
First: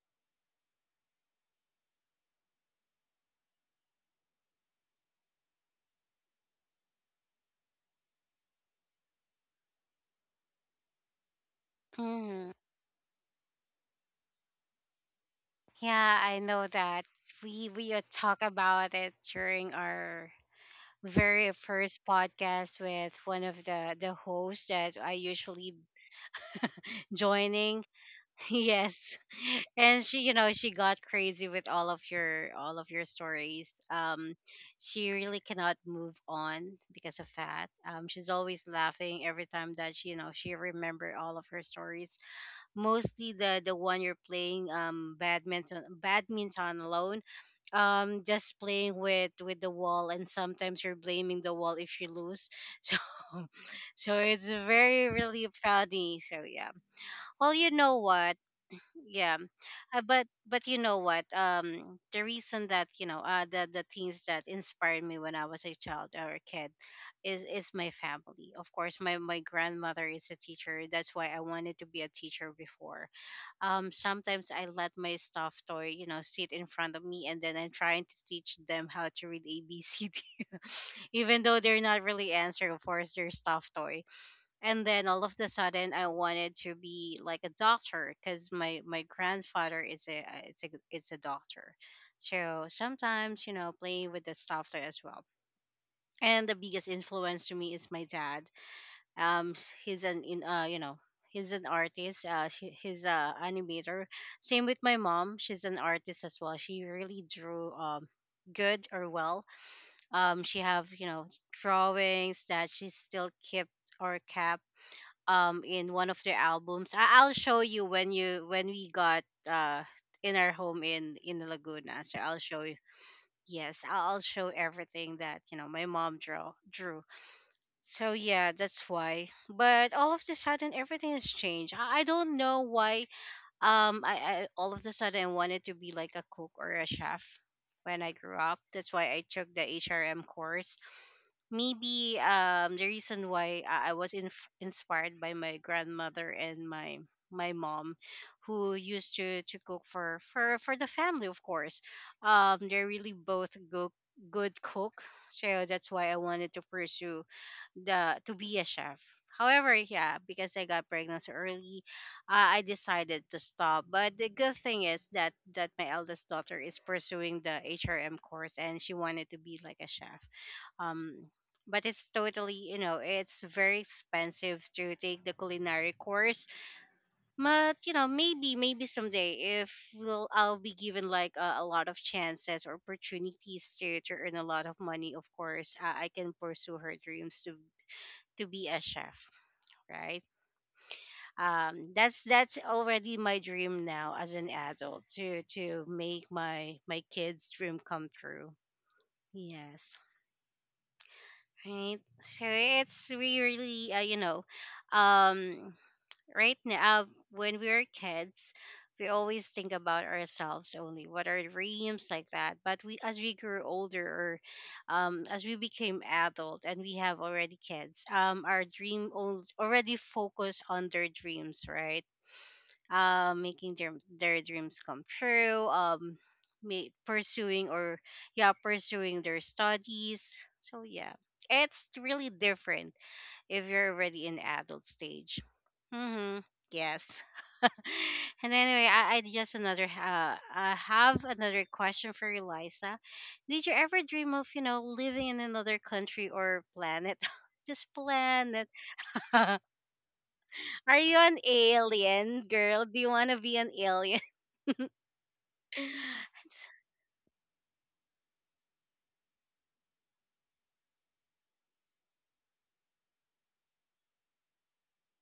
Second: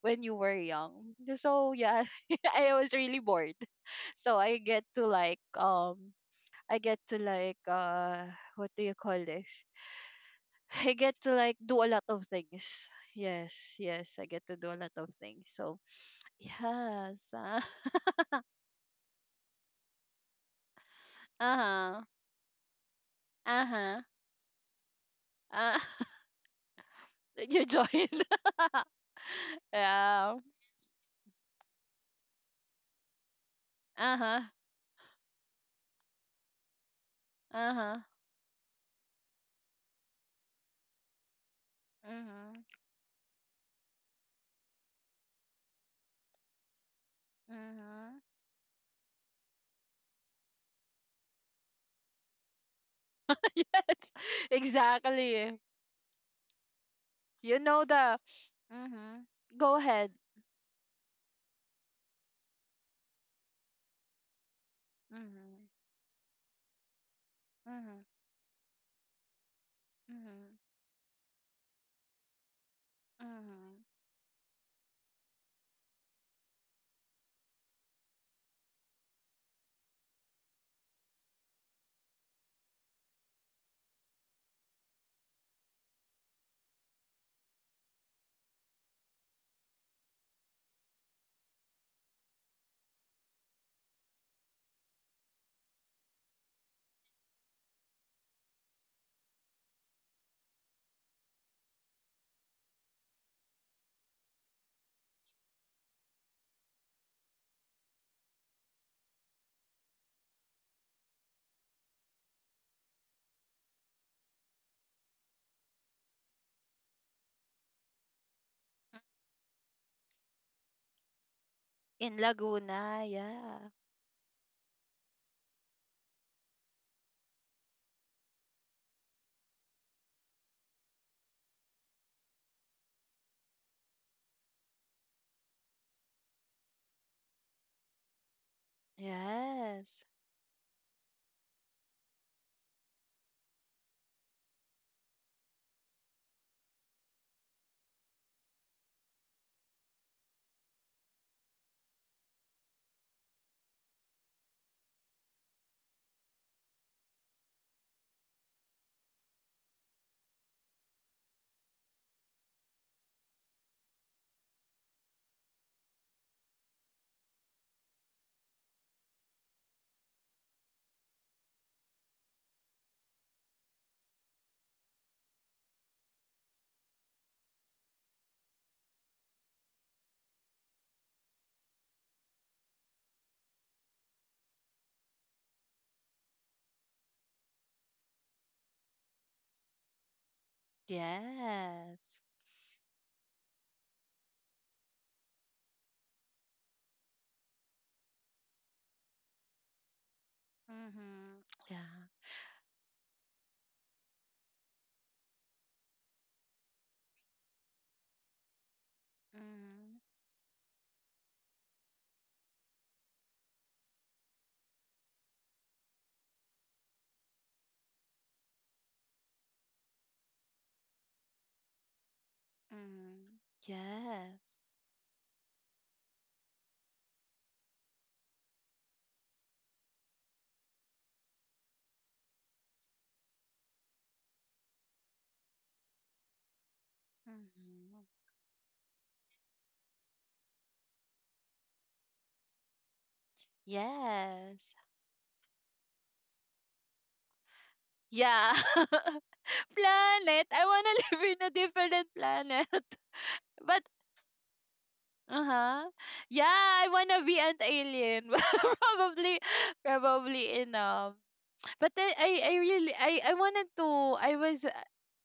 Speaker 2: when you were young. So yeah, (laughs) I was really bored. (laughs) So i get to like um I get to like uh what do you call this? (laughs) (sighs) I get to like do a lot of
Speaker 1: Hmm.
Speaker 2: things. Yes. Yes, I get to do a lot of things, so
Speaker 1: Yeah, I know that.
Speaker 2: yes. Uh, (laughs)
Speaker 1: We we uh, talk about it during our very first
Speaker 2: uh-huh.
Speaker 1: podcast with one of the
Speaker 2: Uh-huh.
Speaker 1: the hosts that I usually
Speaker 2: Uh, (laughs) you
Speaker 1: joining.
Speaker 2: joined.
Speaker 1: (laughs) Yes.
Speaker 2: (laughs)
Speaker 1: And she, you
Speaker 2: Yeah.
Speaker 1: know, she got crazy with all of your all of your stories. Um,
Speaker 2: Uh-huh.
Speaker 1: she really cannot move on because of that.
Speaker 2: Uh-huh.
Speaker 1: Um, she's always laughing every time that she, you know, she remember all of her stories.
Speaker 2: Mm-hmm.
Speaker 1: Mostly the the one you're playing um badminton badminton alone.
Speaker 2: Mm-hmm.
Speaker 1: Um, just playing with with the wall, and sometimes you're blaming the wall if you lose. (laughs) So,
Speaker 2: (laughs) Yes.
Speaker 1: so it's very really
Speaker 2: Exactly.
Speaker 1: funny. So yeah. Well,
Speaker 2: You
Speaker 1: you
Speaker 2: know
Speaker 1: know
Speaker 2: the
Speaker 1: what?
Speaker 2: mm-hmm.
Speaker 1: Yeah,
Speaker 2: Go
Speaker 1: uh,
Speaker 2: ahead.
Speaker 1: but but you know what, um the reason that, you know, uh the the things that inspired me when I was a
Speaker 2: Mm-hmm.
Speaker 1: child or a kid is is my
Speaker 2: Mm-hmm.
Speaker 1: family. Of course, my my grandmother is a
Speaker 2: Mm-hmm.
Speaker 1: teacher, that's why I wanted to be a teacher before.
Speaker 2: Mm-hmm.
Speaker 1: Um, sometimes I let my stuffed toy, you know, sit in front of me, and then I'm trying to teach them how to read ABCD. (laughs) Even though they're not really answering, of course, their stuffed toy. And then all of the sudden I wanted to be like a doctor because my my grandfather is a uh, is a is a doctor, so sometimes, you know, playing with the stuff there as well. And the biggest influence to me is my dad. Um s- he's an in uh you know, he's an artist, uh she, he's a animator. Same with my mom, she's an artist as well. She really drew um good or well. Um, she have, you know, drawings that she still kept or kept um in one of their albums. I- I'll show you when you when we got uh in our home in in Laguna.
Speaker 2: In
Speaker 1: So I'll show you.
Speaker 2: Laguna, yeah.
Speaker 1: Yes, I'll I'll show everything that, you know, my mom draw drew. So yeah, that's why. But all of the sudden, everything has changed. I, I don't know why. Um, I, I all of the sudden I wanted to be like a cook or a chef when I grew up. That's why I took the
Speaker 2: Yes.
Speaker 1: H R M course. Maybe um the reason why I I was inf- inspired by my grandmother and my my mom, who used to to cook for for for the family, of course. Um, they're really both go- good cook, so that's why I wanted to pursue the to be a chef. However, yeah, because I got pregnant so early, uh, I decided to stop. But the good thing is that that my eldest daughter is pursuing the H R M course, and she wanted to be like a chef. Um, but it's totally, you know, it's very expensive to take the culinary course. But, you know, maybe maybe someday if we'll, I'll be given like a, a lot of chances or opportunities to to earn a lot of money, of course i, I can pursue her dreams to to be a chef, right? Um,
Speaker 2: Yes.
Speaker 1: that's that's already my dream now as an adult to to make my my kids dream come true. Yes,
Speaker 2: Mm-hmm.
Speaker 1: right.
Speaker 2: Yeah.
Speaker 1: So it's really uh, you know, um right now, when we were kids, we always think
Speaker 2: Mm-hmm.
Speaker 1: about ourselves only, what our dreams like that, but we as we grew older or um as we became adult and we have already kids, um, our dream al- already focus on their dreams, right? Uh,
Speaker 2: Mm-hmm.
Speaker 1: making their their
Speaker 2: Yes.
Speaker 1: dreams come true, um, ma- pursuing or yeah, pursuing their studies. So yeah, it's really different if you're already in adult stage. Mm-hmm. Yes. (laughs)
Speaker 2: Mm-hmm.
Speaker 1: And anyway, I, I just another uh, I have another question for you, Liza. Did you ever dream of, you
Speaker 2: Yes.
Speaker 1: know, living in another country or planet? (laughs) Just
Speaker 2: Yeah.
Speaker 1: planet.
Speaker 2: (laughs)
Speaker 1: (laughs) Are
Speaker 2: planet. I wanna (laughs)
Speaker 1: you
Speaker 2: live in
Speaker 1: an
Speaker 2: a different
Speaker 1: alien,
Speaker 2: planet.
Speaker 1: girl?
Speaker 2: (laughs)
Speaker 1: Do you want to be an
Speaker 2: But
Speaker 1: alien?
Speaker 2: uh-huh. Yeah,
Speaker 1: It's-
Speaker 2: I wanna be an alien. (laughs) probably probably in um but then I I really I I wanted to I was uh,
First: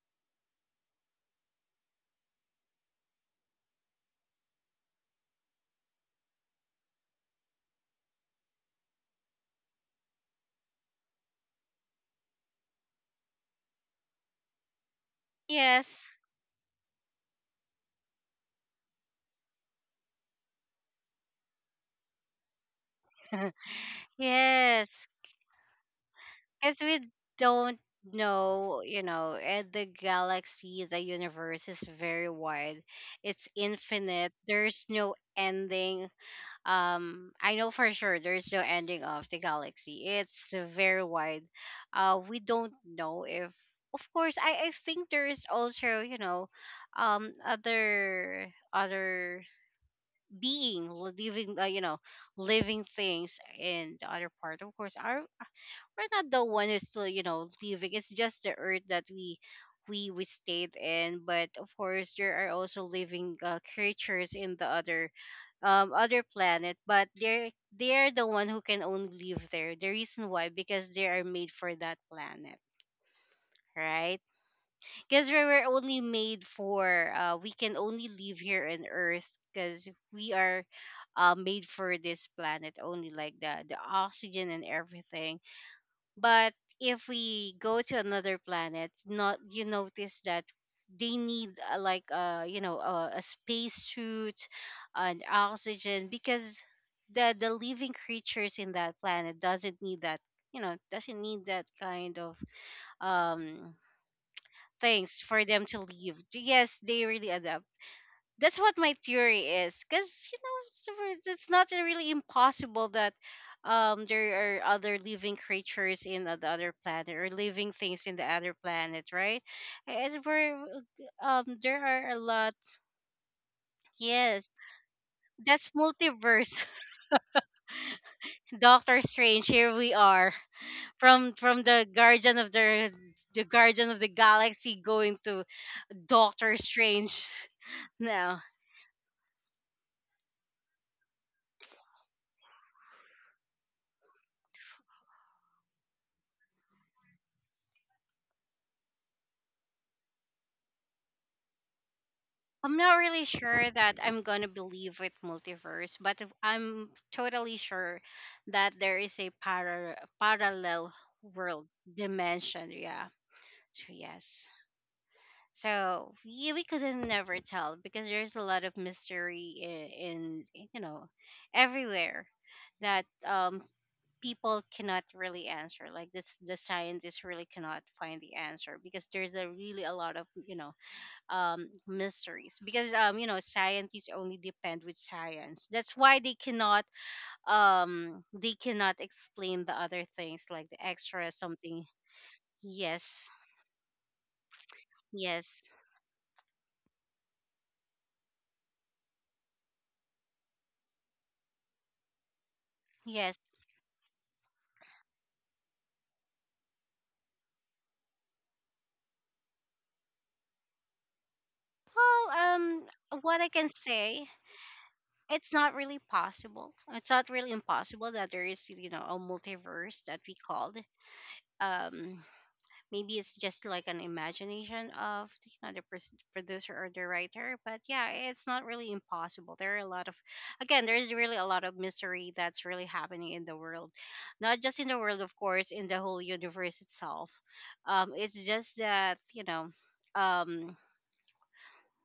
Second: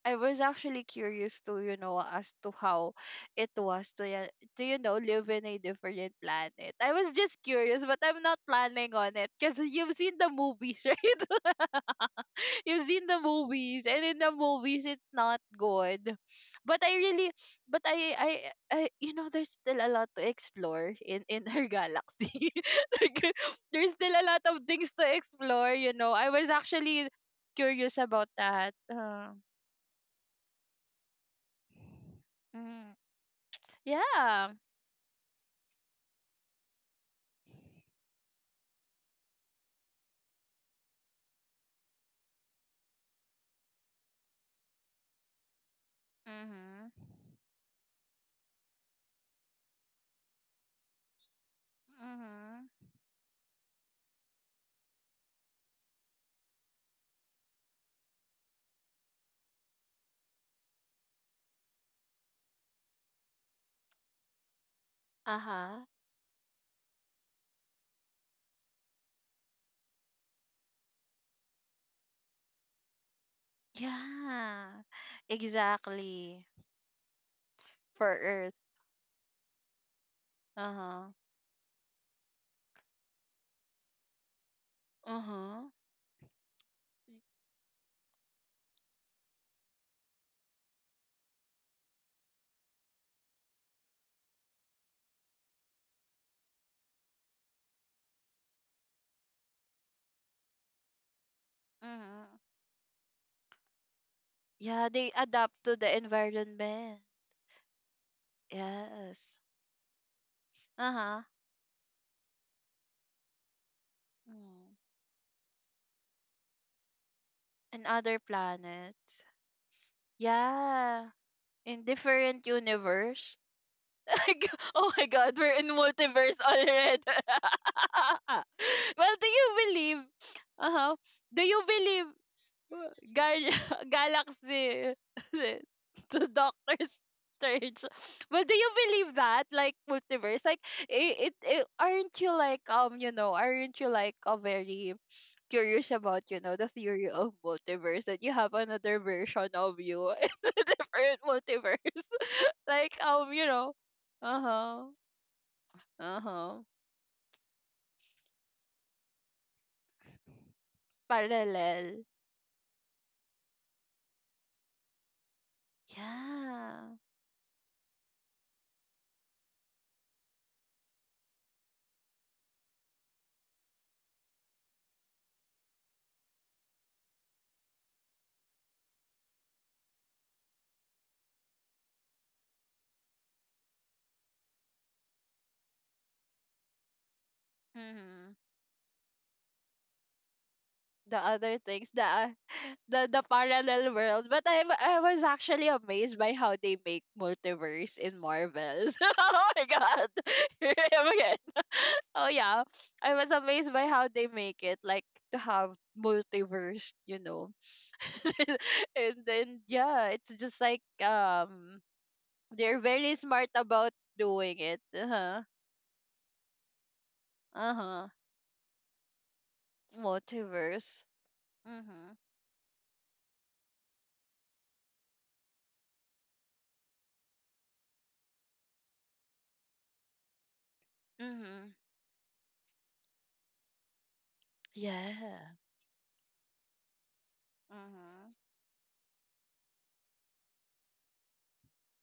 Speaker 2: I was actually curious to, you know, as to how it was to ya- to, you know, live in a different planet. I was just curious, but I'm not planning on it because you've seen the movies, (laughs) right? (laughs) You've seen the movies, and in the movies, it's not
Speaker 1: yes.
Speaker 2: good. But I really, but I, I, I, you know, there's still a lot to explore in in her (laughs) galaxy. (laughs) Like,
Speaker 1: (laughs)
Speaker 2: there's still a lot of things to
Speaker 1: Yes,
Speaker 2: explore. You know, I was
Speaker 1: because we
Speaker 2: actually
Speaker 1: don't
Speaker 2: curious about that.
Speaker 1: know, you know,
Speaker 2: Uh,
Speaker 1: and the galaxy, the universe is very wide.
Speaker 2: mm,
Speaker 1: It's infinite.
Speaker 2: yeah.
Speaker 1: There's no ending. Um, I know for sure there's no ending of the galaxy. It's very wide. Uh, we don't know if, of course, I, I think there is also, you know,
Speaker 2: Mhm.
Speaker 1: um, other other being living, uh, you know,
Speaker 2: Mhm.
Speaker 1: living things in the other part. Of course, our— we're not the one who's still, you know, leaving. It's just the earth that we we we stayed in. But of course, there are also living uh, creatures in the other,
Speaker 2: Uh huh.
Speaker 1: um other planet. But they're they're the one who can only live there. The reason why, because they are made for that planet, right?
Speaker 2: Yeah.
Speaker 1: Because we were only made
Speaker 2: Exactly.
Speaker 1: for— uh, we can only
Speaker 2: For
Speaker 1: live
Speaker 2: Earth.
Speaker 1: here on earth, because we are
Speaker 2: Uh huh.
Speaker 1: uh, made for this planet only. Like the the oxygen and everything.
Speaker 2: Uh
Speaker 1: But if we go to another planet, not— you notice that they need uh, like uh you know uh, a space suit and oxygen, because the the living creatures in that planet doesn't need that, you know, doesn't need that kind
Speaker 2: huh.
Speaker 1: of um
Speaker 2: Yeah, they
Speaker 1: things for
Speaker 2: adapt
Speaker 1: them
Speaker 2: to
Speaker 1: to
Speaker 2: the
Speaker 1: leave. Yes,
Speaker 2: environment.
Speaker 1: they really adapt. That's what my
Speaker 2: Yes.
Speaker 1: theory is. Because, you know, it's,
Speaker 2: Uh-huh.
Speaker 1: it's it's not really impossible that, um, there are
Speaker 2: Mm.
Speaker 1: other living creatures in the other planet, or living
Speaker 2: And
Speaker 1: things in
Speaker 2: other
Speaker 1: the other planet,
Speaker 2: planets.
Speaker 1: right? As we're,
Speaker 2: Yeah.
Speaker 1: um, there
Speaker 2: In
Speaker 1: are a
Speaker 2: different
Speaker 1: lot.
Speaker 2: universe. (laughs)
Speaker 1: Yes,
Speaker 2: Like, oh my god, we're in
Speaker 1: that's
Speaker 2: multiverse
Speaker 1: multiverse.
Speaker 2: already.
Speaker 1: (laughs)
Speaker 2: (laughs)
Speaker 1: Doctor
Speaker 2: Well, do
Speaker 1: Strange,
Speaker 2: you
Speaker 1: here we
Speaker 2: believe?
Speaker 1: are,
Speaker 2: Uh-huh.
Speaker 1: from
Speaker 2: Do
Speaker 1: from
Speaker 2: you
Speaker 1: the
Speaker 2: believe
Speaker 1: Guardian of the
Speaker 2: Gal
Speaker 1: the Guardian
Speaker 2: (laughs)
Speaker 1: of the Galaxy,
Speaker 2: Galaxy
Speaker 1: going to
Speaker 2: (laughs) to
Speaker 1: Doctor
Speaker 2: Doctor
Speaker 1: Strange (laughs)
Speaker 2: Strange.
Speaker 1: now.
Speaker 2: Well, do you believe that? Like multiverse? Like it, it, it aren't you like um you know aren't you like a very curious about, you know, the theory of multiverse that you have another version of you (laughs) in a different multiverse, (laughs)
Speaker 1: I'm not
Speaker 2: like
Speaker 1: really
Speaker 2: um you
Speaker 1: sure
Speaker 2: know.
Speaker 1: that I'm
Speaker 2: Uh
Speaker 1: gonna
Speaker 2: huh.
Speaker 1: believe with multiverse, but
Speaker 2: Uh
Speaker 1: if-
Speaker 2: huh.
Speaker 1: I'm totally sure that there is a para- parallel world
Speaker 2: Parallel.
Speaker 1: dimension. Yeah. So, yes. So we, we could
Speaker 2: Yeah.
Speaker 1: never tell, because there's a lot of mystery in, in, you know, everywhere, that um people cannot really answer. Like this, the scientists really cannot find the answer, because there's a really a lot of, you know, um, mysteries, because, um, you know, scientists only depend with science. That's why they cannot um,
Speaker 2: Mm-hmm.
Speaker 1: they cannot explain the other things, like the
Speaker 2: The
Speaker 1: extra
Speaker 2: other
Speaker 1: something.
Speaker 2: things, the (laughs) the the
Speaker 1: Yes,
Speaker 2: parallel world. But i i was
Speaker 1: yes,
Speaker 2: actually amazed by how they make multiverse in Marvel. (laughs) Oh my god. (laughs) Here I am again. (laughs) Oh yeah, I was
Speaker 1: yes.
Speaker 2: amazed by how they make it like to have multiverse, you know. (laughs) And then yeah, it's just like um
Speaker 1: Well,
Speaker 2: they're
Speaker 1: um,
Speaker 2: very
Speaker 1: what I
Speaker 2: smart
Speaker 1: can
Speaker 2: about
Speaker 1: say,
Speaker 2: doing it. Uh-huh.
Speaker 1: it's not really possible. It's not really
Speaker 2: Uh-huh.
Speaker 1: impossible that there is, you know, a multiverse that we called.
Speaker 2: Multiverse. Mhm.
Speaker 1: Um, Maybe it's just like an imagination of, you know, the pres- producer or the writer. But yeah, it's not really impossible. There are a lot of— again, there is really a lot of
Speaker 2: Mhm.
Speaker 1: mystery that's really happening in the world, not just in the world, of
Speaker 2: Yeah.
Speaker 1: course, in the whole universe itself. Um
Speaker 2: Mhm.
Speaker 1: it's just that, you know, um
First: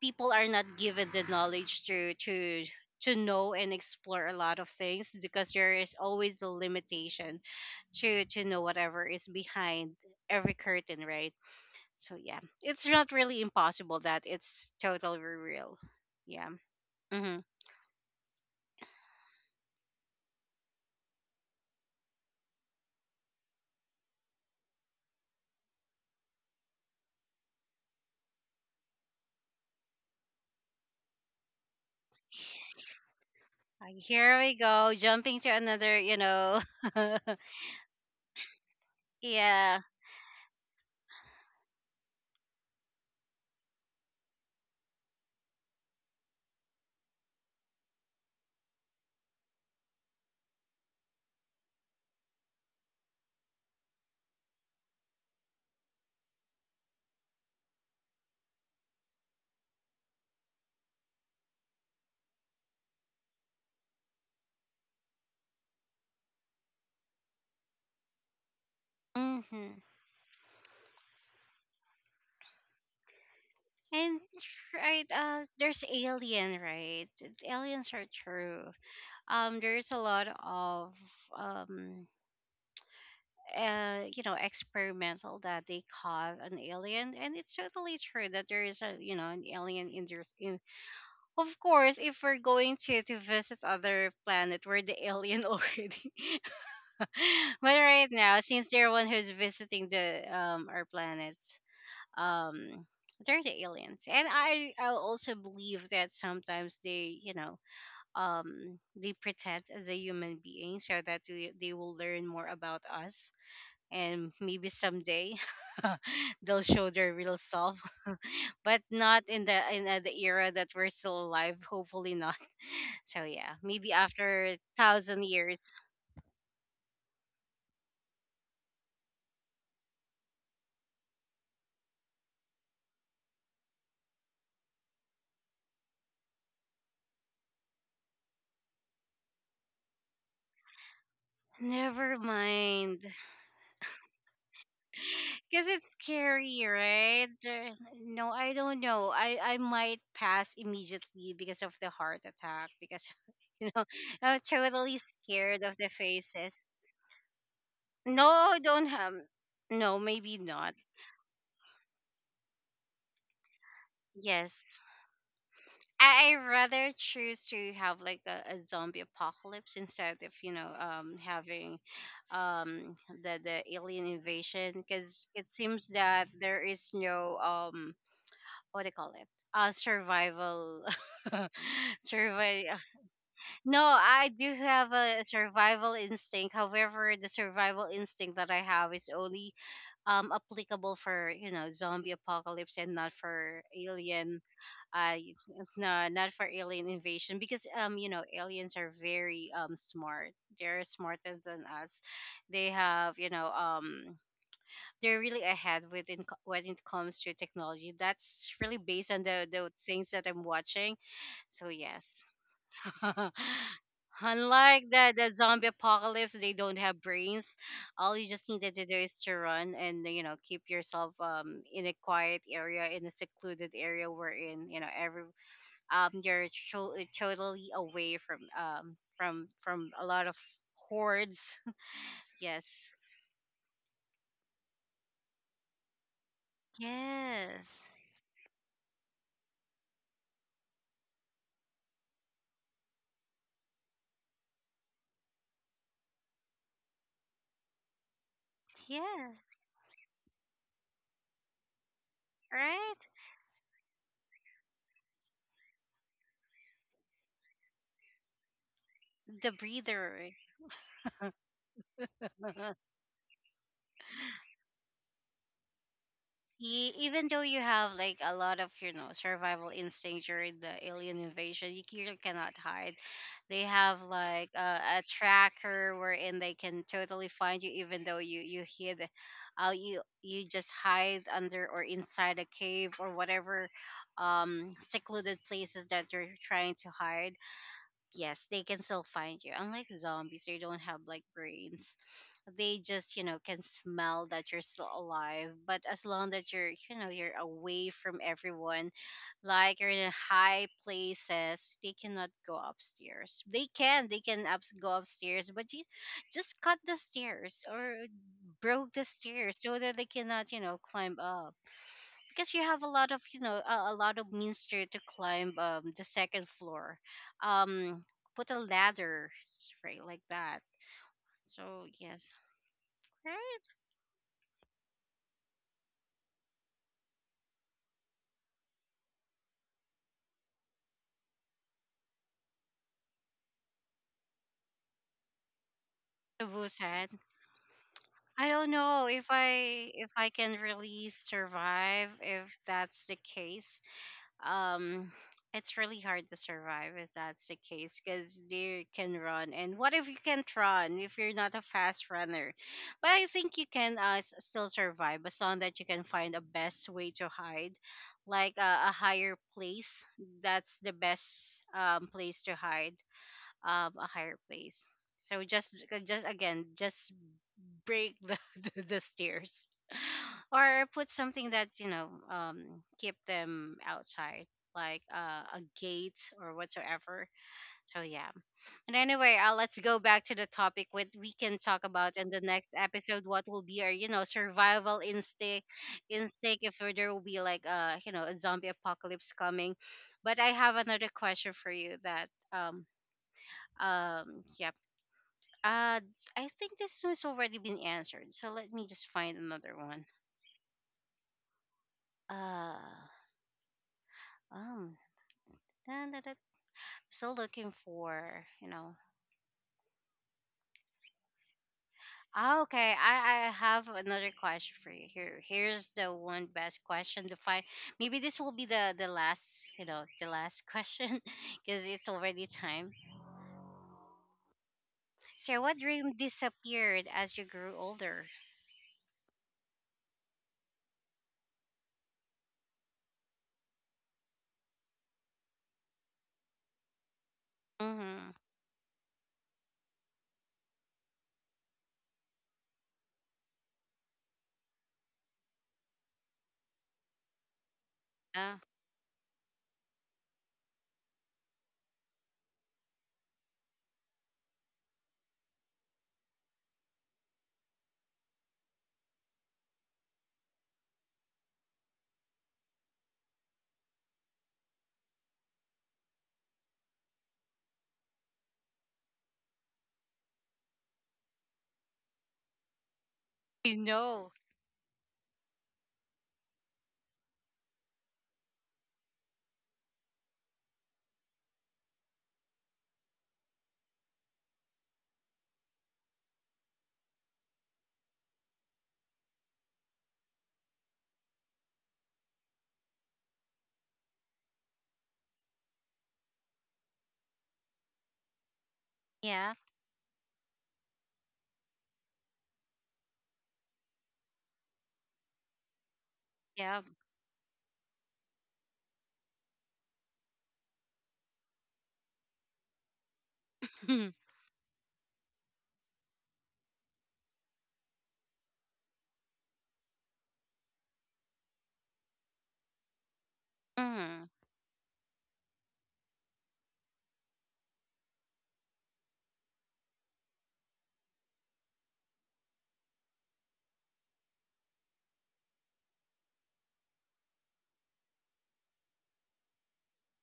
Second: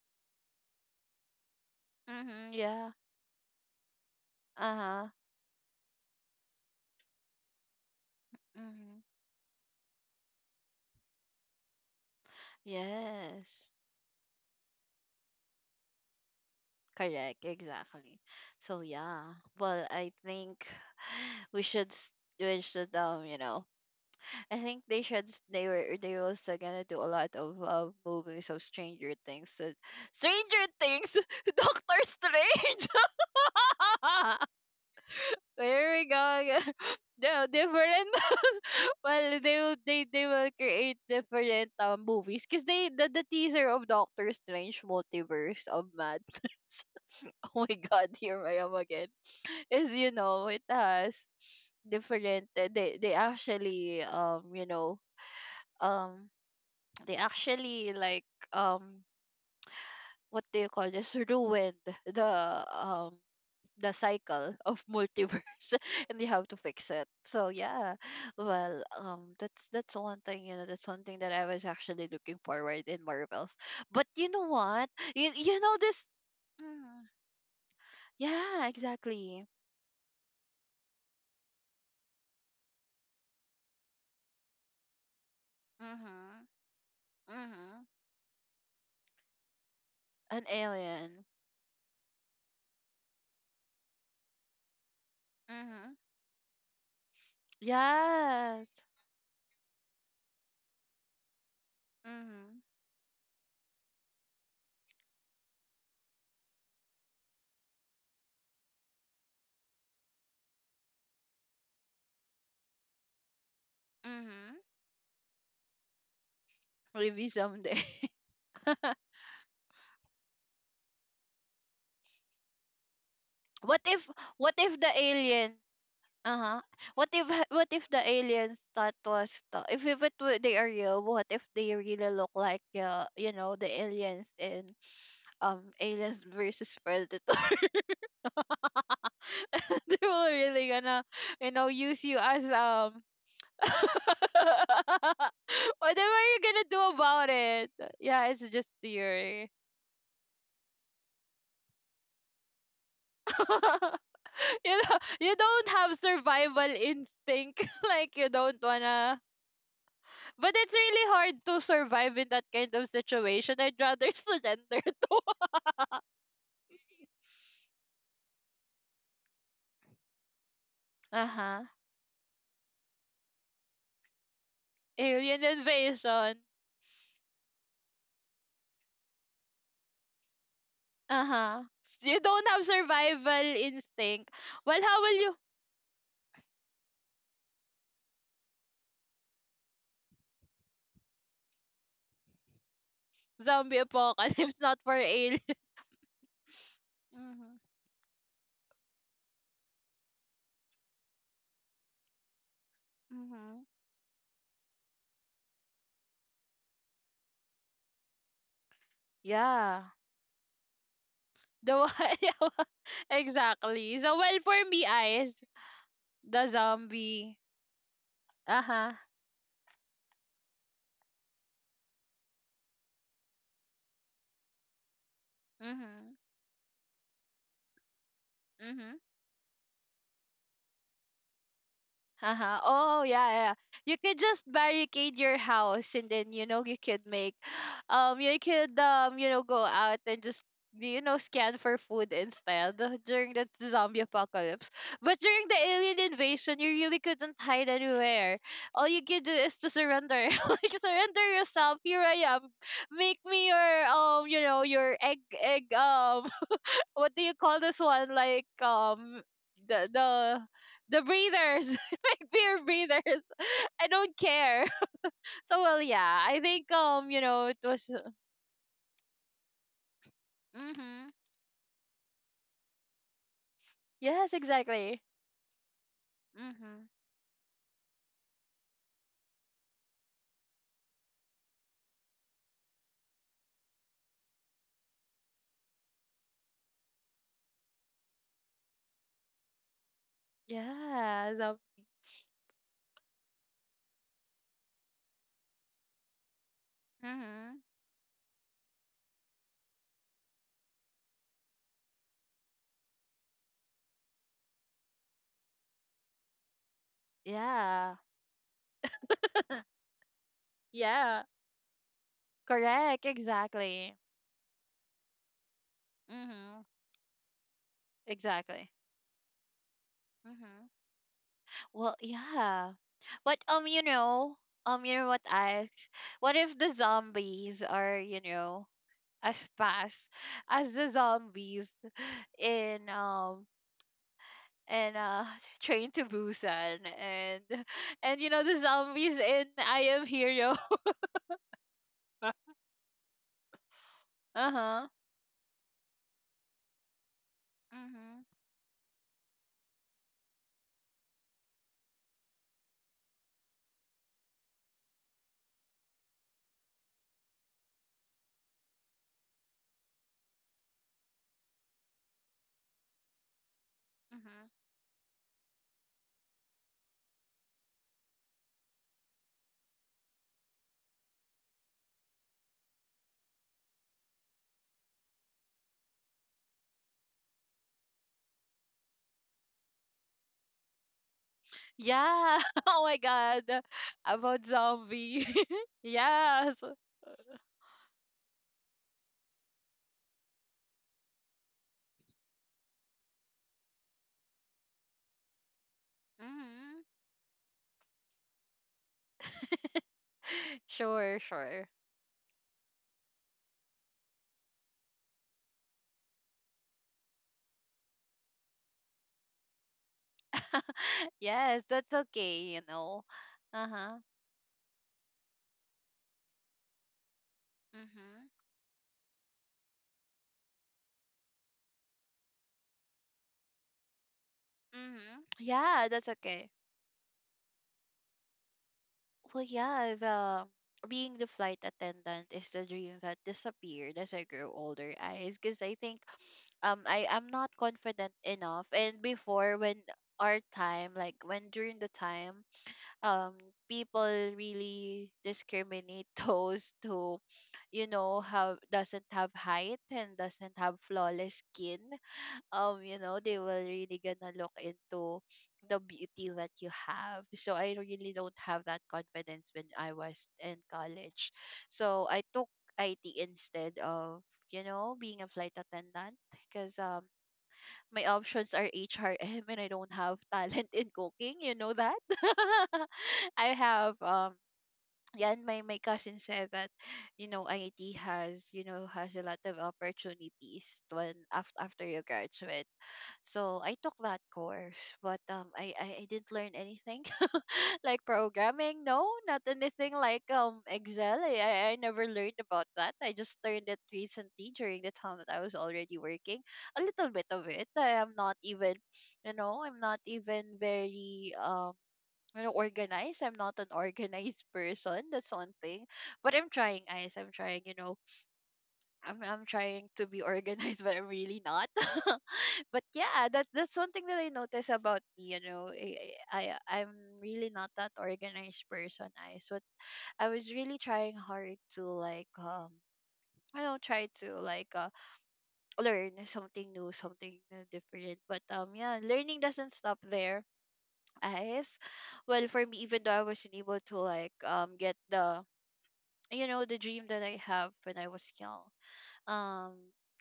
Speaker 1: people are not given the knowledge to
Speaker 2: Mhm,
Speaker 1: to
Speaker 2: yeah.
Speaker 1: to know and explore a lot of
Speaker 2: Uh-huh.
Speaker 1: things, because there is always a limitation to to know
Speaker 2: Mhm.
Speaker 1: whatever is behind every curtain, right? So yeah, it's not really
Speaker 2: Yes.
Speaker 1: impossible that it's totally real. Yeah.
Speaker 2: Correct,
Speaker 1: Mm-hmm.
Speaker 2: exactly. So yeah. Well, I think (sighs) we should s- we should um, you know, I think they should s- they were they were also gonna do a lot of uh, movies of Stranger Things. So, Stranger Things, (laughs) Doctor Strange.
Speaker 1: Uh, Here
Speaker 2: (laughs)
Speaker 1: we go, jumping to
Speaker 2: There
Speaker 1: another.
Speaker 2: we
Speaker 1: You
Speaker 2: go.
Speaker 1: know.
Speaker 2: (laughs)
Speaker 1: (laughs)
Speaker 2: The different (laughs) well they will
Speaker 1: Yeah.
Speaker 2: they, they will create different um movies because they the, the teaser of Doctor Strange Multiverse of Madness. (laughs) Oh my god, here I am again. Is, you know, it has different uh, they they actually um you know um they actually like um what do you call this ruined the um the cycle of multiverse. (laughs) And you have to fix it, so yeah. Well um that's
Speaker 1: Mm-hmm.
Speaker 2: that's one thing, you know, that's one thing that I was actually looking forward in Marvels. But
Speaker 1: And
Speaker 2: you know what?
Speaker 1: right,
Speaker 2: you,
Speaker 1: uh,
Speaker 2: you know
Speaker 1: there's
Speaker 2: this
Speaker 1: alien,
Speaker 2: mm,
Speaker 1: right? Aliens are true.
Speaker 2: yeah exactly.
Speaker 1: Um, there's a lot of um, uh, you know, experimental that they caught
Speaker 2: Mm-hmm.
Speaker 1: an alien, and it's
Speaker 2: Mm-hmm.
Speaker 1: totally true that there is a, you know, an alien in
Speaker 2: An
Speaker 1: the—
Speaker 2: alien.
Speaker 1: Of course, if we're going to, to visit other planet, we're the alien
Speaker 2: Mm-hmm.
Speaker 1: already. (laughs) But right now, since
Speaker 2: Yes.
Speaker 1: they're one who's visiting the um our planet,
Speaker 2: Mm-hmm.
Speaker 1: um they're the aliens. And I I also believe that sometimes they, you know, um they pretend as a human being, so that we, they will learn more about us, and
Speaker 2: Mm-hmm.
Speaker 1: maybe someday (laughs) they'll show their
Speaker 2: Maybe
Speaker 1: real self.
Speaker 2: someday.
Speaker 1: But
Speaker 2: (laughs)
Speaker 1: not in the in uh, the era that we're still alive. Hopefully not. (laughs) So yeah,
Speaker 2: What
Speaker 1: maybe
Speaker 2: if
Speaker 1: after
Speaker 2: what
Speaker 1: a
Speaker 2: if the
Speaker 1: thousand
Speaker 2: alien
Speaker 1: years.
Speaker 2: Uh-huh. What if (laughs) what if the aliens that was the, if if it were, they are real, what if they really look like uh, you know, the aliens in um aliens versus predator? (laughs) They were really gonna, you know, use you
Speaker 1: Never
Speaker 2: as
Speaker 1: mind.
Speaker 2: um (laughs)
Speaker 1: Because it's
Speaker 2: what am I
Speaker 1: scary,
Speaker 2: gonna do
Speaker 1: right?
Speaker 2: about it?
Speaker 1: There-
Speaker 2: Yeah,
Speaker 1: No,
Speaker 2: it's
Speaker 1: I
Speaker 2: just
Speaker 1: don't know. I,
Speaker 2: theory.
Speaker 1: I might pass immediately because of the heart attack. Because, (laughs) you know,
Speaker 2: (laughs)
Speaker 1: I'm
Speaker 2: You
Speaker 1: totally
Speaker 2: know, you
Speaker 1: scared
Speaker 2: don't
Speaker 1: of the
Speaker 2: have
Speaker 1: faces.
Speaker 2: survival instinct. (laughs) Like you don't
Speaker 1: No, don't have.
Speaker 2: wanna
Speaker 1: No, maybe
Speaker 2: But it's
Speaker 1: not.
Speaker 2: really hard to survive in that kind of situation. I'd rather (laughs) surrender
Speaker 1: Yes.
Speaker 2: to
Speaker 1: I I rather choose to have like a, a zombie apocalypse instead of, you know, um
Speaker 2: Uh huh.
Speaker 1: having um the the alien invasion,
Speaker 2: (laughs)
Speaker 1: because
Speaker 2: alien
Speaker 1: it seems that
Speaker 2: invasion.
Speaker 1: there is no um what do you call it— uh survival,
Speaker 2: Uh
Speaker 1: (laughs)
Speaker 2: huh. You don't have
Speaker 1: survival.
Speaker 2: survival
Speaker 1: No, I
Speaker 2: instinct.
Speaker 1: do
Speaker 2: Well,
Speaker 1: have
Speaker 2: how will
Speaker 1: a
Speaker 2: you
Speaker 1: survival instinct. However, the survival instinct that I have is only um applicable for, you know, zombie apocalypse, and not for
Speaker 2: zombie
Speaker 1: alien.
Speaker 2: apocalypse (laughs) not for
Speaker 1: uh
Speaker 2: alien?
Speaker 1: no, not for alien invasion,
Speaker 2: Mhm.
Speaker 1: because, um you know, aliens are very um smart. They're smarter than us. They have, you know,
Speaker 2: Mhm.
Speaker 1: um they're really ahead within— co- when it comes to technology. That's really based on the the
Speaker 2: Yeah.
Speaker 1: things that I'm watching. So
Speaker 2: The one, (laughs)
Speaker 1: yes.
Speaker 2: yeah,
Speaker 1: (laughs)
Speaker 2: exactly. So well for me,
Speaker 1: Unlike the, the
Speaker 2: eyes
Speaker 1: zombie apocalypse,
Speaker 2: the
Speaker 1: they don't have
Speaker 2: zombie.
Speaker 1: brains. All you just need
Speaker 2: Uh
Speaker 1: to
Speaker 2: huh.
Speaker 1: do is to run, and, you know, keep yourself um in a quiet area, in a secluded area, wherein, you know, every um
Speaker 2: Mhm.
Speaker 1: you're tro- totally away from um
Speaker 2: Mhm.
Speaker 1: from from a lot of hordes. (laughs)
Speaker 2: Uh-huh.
Speaker 1: Yes,
Speaker 2: Oh yeah, yeah, yeah. You could just barricade your house and then, you know, you could make (gasps) (sighs)
Speaker 1: yes,
Speaker 2: um you could um you know go out and just, you know, scan for food instead (laughs) during the zombie apocalypse. But during the alien invasion you really couldn't hide anywhere. All you could do
Speaker 1: yes,
Speaker 2: is to surrender. (laughs) Like surrender yourself. Here I am.
Speaker 1: right.
Speaker 2: Make me your um you know your egg egg um what do you call this one? Like um
Speaker 1: The
Speaker 2: the the
Speaker 1: breather.
Speaker 2: the breathers, (laughs) my beer
Speaker 1: (laughs)
Speaker 2: breathers. (laughs) I don't care. (laughs) So well, yeah. I think
Speaker 1: E-
Speaker 2: um you
Speaker 1: even though
Speaker 2: know it
Speaker 1: you
Speaker 2: was.
Speaker 1: have
Speaker 2: uh,
Speaker 1: like a lot of, you know, survival instincts during the
Speaker 2: Mm-hmm.
Speaker 1: alien invasion, you clearly cannot hide. They have
Speaker 2: Yes,
Speaker 1: like a,
Speaker 2: exactly.
Speaker 1: a tracker, wherein they
Speaker 2: Mm-hmm.
Speaker 1: can totally find you, even though you you hid, uh, you— you just hide under or inside a cave or whatever um secluded places that you're trying to hide. Yes, they can still find you. Unlike zombies, they don't have like
Speaker 2: Yeah. So,
Speaker 1: brains. They just, you know, can smell that you're still alive, but as long that you're, you know, you're
Speaker 2: mm-hmm.
Speaker 1: away from everyone, like you're in high places, they cannot go upstairs. They can they can ups- go upstairs, but you just cut the stairs,
Speaker 2: Yeah.
Speaker 1: or broke the stairs so that they cannot, you know, climb
Speaker 2: Yeah.
Speaker 1: up, because you have a
Speaker 2: Correct.
Speaker 1: lot of, you know, a, a
Speaker 2: Exactly.
Speaker 1: lot of means to, to climb um the second
Speaker 2: Mm-hmm.
Speaker 1: floor. um Put a
Speaker 2: Exactly.
Speaker 1: ladder, right, like that.
Speaker 2: Mm-hmm.
Speaker 1: So
Speaker 2: Well,
Speaker 1: yes,
Speaker 2: yeah. But um,
Speaker 1: right,
Speaker 2: you know, um, you know what I what if the zombies are, you know, as fast as the zombies in um in uh (laughs) Train to
Speaker 1: to
Speaker 2: Busan
Speaker 1: Busan.
Speaker 2: and and you know
Speaker 1: I
Speaker 2: the
Speaker 1: don't know
Speaker 2: zombies
Speaker 1: if
Speaker 2: in I
Speaker 1: I
Speaker 2: Am
Speaker 1: if I
Speaker 2: Hero.
Speaker 1: can really survive if
Speaker 2: (laughs)
Speaker 1: that's the case.
Speaker 2: Uh-huh.
Speaker 1: Um, it's really hard to survive if that's the case,
Speaker 2: Mhm.
Speaker 1: because they can run. And what if you can't run if you're not a fast runner? But I think you can uh, s- still survive, as long that you can find a best way to hide, like, uh, a higher place. That's the best um place to hide. Um, a higher
Speaker 2: Mhm.
Speaker 1: place. So, just just again, just break the, (laughs) the, the stairs, (laughs) or put something that, you know, um keep them outside, like, uh, a gate or whatsoever. So yeah. And anyway, uh, let's go back to the topic, what we can talk about in
Speaker 2: Yeah.
Speaker 1: the
Speaker 2: (laughs)
Speaker 1: next
Speaker 2: Oh my
Speaker 1: episode, what will
Speaker 2: god.
Speaker 1: be our, you know,
Speaker 2: About
Speaker 1: survival
Speaker 2: zombie.
Speaker 1: instinct
Speaker 2: (laughs) Yes.
Speaker 1: instinct, if there will be like a, you know, a zombie apocalypse coming. But I have another question for you. That, um um yeah, uh, I think
Speaker 2: Mhm.
Speaker 1: this one's already been answered, so let me just find another one.
Speaker 2: (laughs) Sure, sure.
Speaker 1: Uh, um, Dun, dun, dun. Still looking for, you know.
Speaker 2: (laughs) Yes, that's okay,
Speaker 1: Ah,
Speaker 2: you
Speaker 1: okay,
Speaker 2: know.
Speaker 1: I, I have
Speaker 2: Uh-huh.
Speaker 1: another question for you. Here, here's the one best question to find. Maybe
Speaker 2: Mhm.
Speaker 1: this will be the the last, you know, the last question, (laughs) because it's already time.
Speaker 2: Mhm.
Speaker 1: So, what
Speaker 2: Yeah, that's
Speaker 1: dream
Speaker 2: okay.
Speaker 1: disappeared as you grew older?
Speaker 2: Well, yeah, the being the flight attendant is the dream that disappeared as I grew older, guys. Because I think um I am not confident
Speaker 1: Mm-hmm.
Speaker 2: enough. And before, when our time, like when during the time, um, people really discriminate (laughs) those who, you know,
Speaker 1: Yeah.
Speaker 2: have doesn't have height and doesn't have flawless skin, um you know they will really gonna look into the beauty that you have. So I really don't have that confidence when I was in college, so I took it instead of, you know, being a flight attendant because um my options are HRM (laughs) and I don't have talent in cooking, you know that. (laughs) I
Speaker 1: I
Speaker 2: have
Speaker 1: know.
Speaker 2: um yeah, and my, my cousin said that, you know, I T has, you know, has a lot of opportunities when after, after you graduate. So I took that course, but um, I, I I didn't learn anything (laughs) like programming. No, not anything like um Excel. I I I never learned about that. I just learned it recently during the time that I was already working. A little bit of it. I am not even, you
Speaker 1: Yeah.
Speaker 2: know, I'm not even very um. You know, organized. I'm not an organized person. That's one thing. But I'm
Speaker 1: Yeah.
Speaker 2: trying, guys. I'm trying. You know, I'm I'm trying to be (laughs) organized, but I'm really not. (laughs) But yeah, that's that's one thing
Speaker 1: (laughs)
Speaker 2: that I notice about me. You know, I, I I'm really not that organized person. I so I was really trying hard to like um I don't try
Speaker 1: Mm-hmm.
Speaker 2: to like uh, learn something new, something uh, different. But um yeah, learning doesn't stop there. As well for me, even though I wasn't able to like um get the, you know, the dream that I have when I was young, um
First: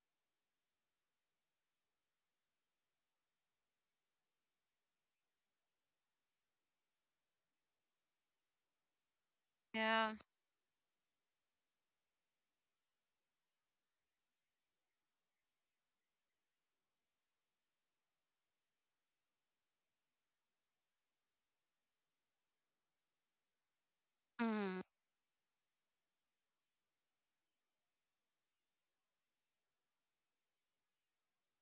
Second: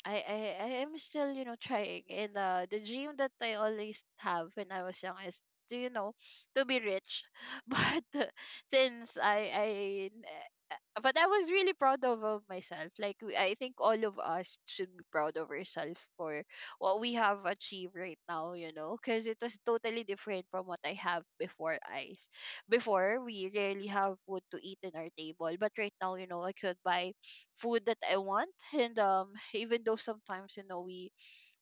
Speaker 2: I, I I am still, you know, trying. And uh, the dream that I always have when I was young is to, you know, to be rich. (laughs) But uh, since I I
Speaker 1: Yeah.
Speaker 2: n- uh, but I was really proud of, of myself. Like we- I think all of us should be proud of ourselves for what we have achieved right now, you know, because it was totally different from what I have before, eyes. Before we rarely have food to eat
Speaker 1: Mm-hmm.
Speaker 2: in our table, but right now, you know, I could buy food that I want. And um, (laughs) even though sometimes, you know, we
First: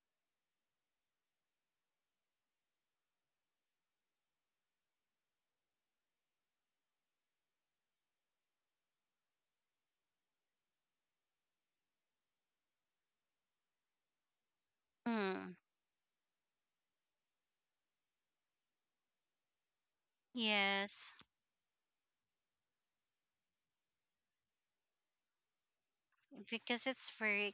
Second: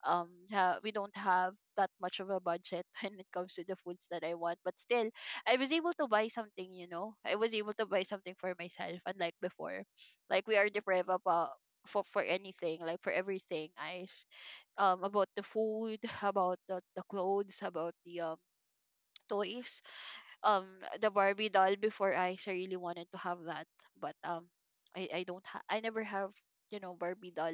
Speaker 2: um ha- we don't have that much of a budget (laughs) when it comes to the foods that I want, but still I was able to buy something. You know, I was able to buy something for myself, unlike before. Like we are deprived about for for anything, like for everything, I um about the
Speaker 1: Mm-hmm.
Speaker 2: food, (laughs) about the, the clothes, about the um toys, um the
Speaker 1: Yes,
Speaker 2: Barbie doll before I s- really wanted to have that, but um I I don't ha- I never have, you
Speaker 1: because
Speaker 2: know,
Speaker 1: it's
Speaker 2: Barbie
Speaker 1: very
Speaker 2: doll.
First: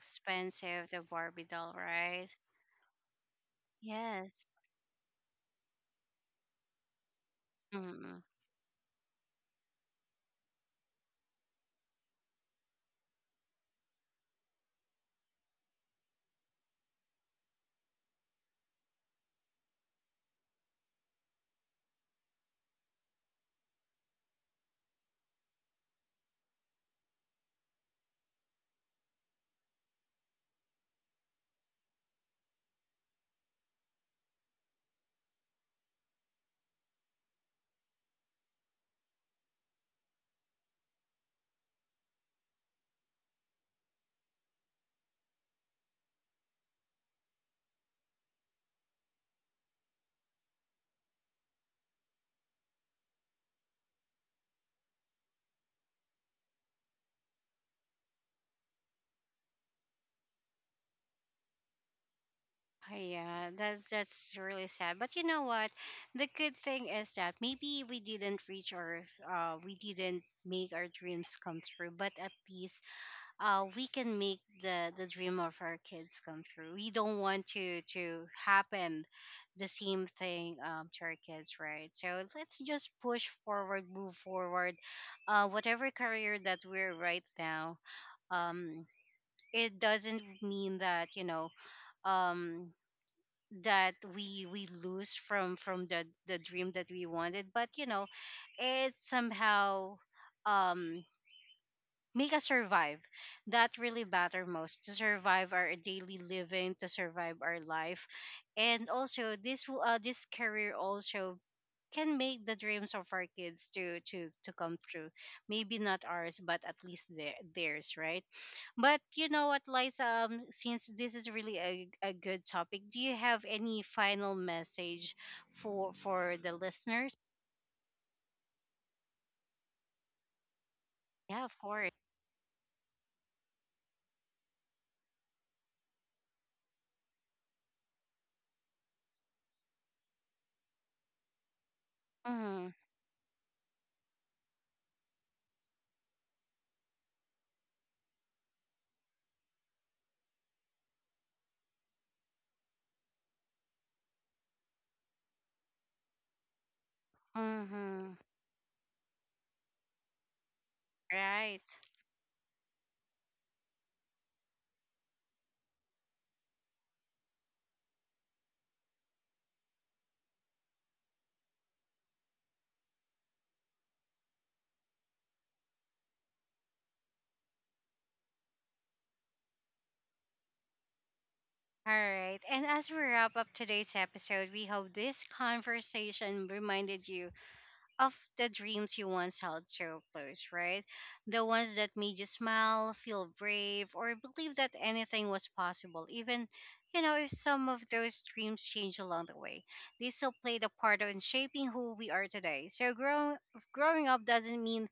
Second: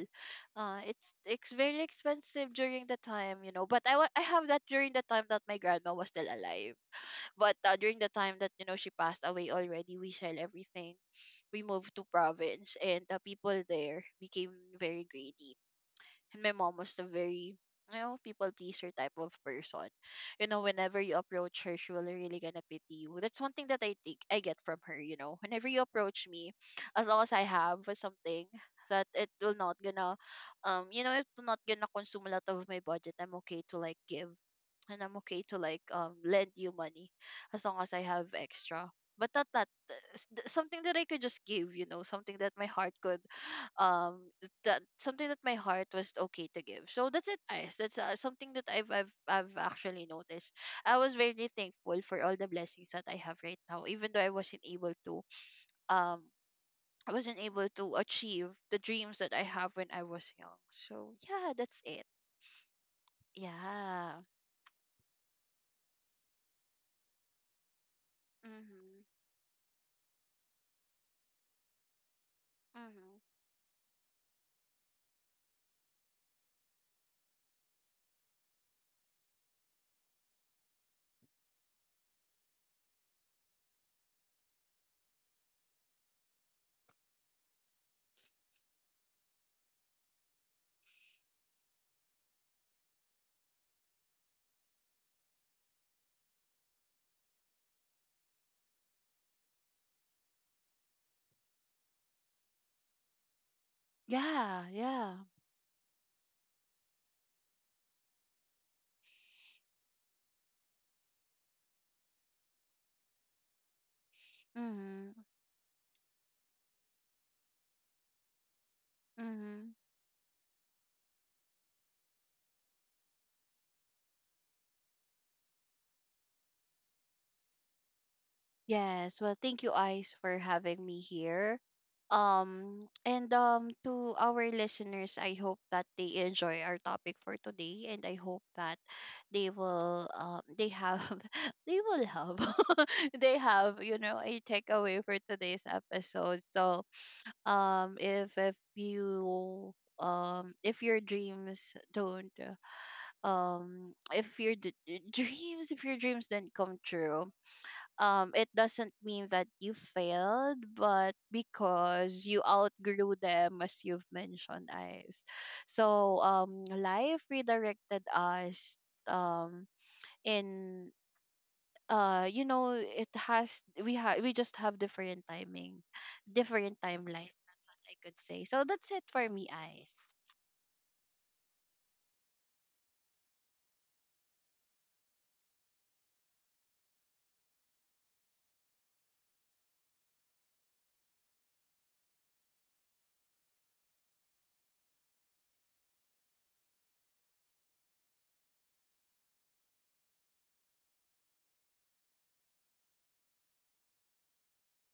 Speaker 2: Uh,
Speaker 1: the
Speaker 2: it's
Speaker 1: Barbie
Speaker 2: it's
Speaker 1: doll,
Speaker 2: very
Speaker 1: right?
Speaker 2: expensive during the time, you know, but I wa- I
Speaker 1: Yes.
Speaker 2: have that during the time that my grandma was still alive. But uh, during the
Speaker 1: Mm.
Speaker 2: time that, you know, she passed away already, we sell everything. We moved to province, and the people there became very greedy. And my mom was the very, you know, people pleaser type of person. You know, whenever you approach her, she will really gonna pity you. That's one thing that I think I get from her, you know. Whenever you approach me, as long as I have something that it will not gonna um you know, it will not gonna consume a lot of my budget, I'm okay to like give. And I'm okay to like um lend you money as long as I have extra. But not that uh, s- th- something that I could just give, you know, something that my heart could um that something that my heart was okay to give. So that's it, guys. That's uh, something that I've I've I've actually noticed. I was very thankful for all the blessings that I have right now, even though I wasn't able to um I wasn't able to achieve the dreams that I have when I was young. So yeah, that's it.
Speaker 1: Uh, Yeah, that's
Speaker 2: Yeah.
Speaker 1: that's really sad. But you know what? The good thing is that maybe we didn't reach our
Speaker 2: Mhm.
Speaker 1: uh we didn't make our dreams come true, but at least,
Speaker 2: Mhm.
Speaker 1: uh, we can make the the dream of our kids come true. We don't want to to happen the same thing, um, to our kids, right? So let's just push forward, move forward. Uh, whatever career that we're right now, um, it doesn't mean that, you know, um, that we we lose from from the the dream that we wanted, but you know, it somehow, Um, make us survive, that really matter
Speaker 2: Yeah.
Speaker 1: most, to
Speaker 2: Yeah.
Speaker 1: survive our daily living, to survive our life. And also this w- uh, this career also can make the dreams of our kids to to to come true,
Speaker 2: Mhm.
Speaker 1: maybe not ours, but at least their, theirs, right? But you know what,
Speaker 2: Mhm.
Speaker 1: Liza, um, since this is really a, a good topic, do you have any final message for for the listeners?
Speaker 2: Yes, well, thank you, Ice, for having me
Speaker 1: Yeah,
Speaker 2: here.
Speaker 1: of course.
Speaker 2: Um, and um, to our listeners, I hope that they enjoy our topic for today, and I hope that they will, um, they have, (laughs) they will have,
Speaker 1: Mm-hmm.
Speaker 2: (laughs) they have, you know, a takeaway for today's episode. So, um, if if you um if your dreams don't uh, um if your d- dreams if your dreams didn't come true,
Speaker 1: Mm-hmm.
Speaker 2: um, it doesn't mean that you failed, but
Speaker 1: Right.
Speaker 2: because you outgrew them, as you've mentioned, eyes. So um, life redirected us, um, in uh you know it has we have we just have different timing, different timelines. That's what I could say. So that's it for me, eyes.
Speaker 1: All right. And as we wrap up today's episode, we hope this conversation reminded you of the dreams you once held so close, right? The ones that made you smile, feel brave, or believe that anything was possible. Even, you know, if some of those dreams changed along the way, they still played a part in shaping who we are today. So, growing growing up doesn't mean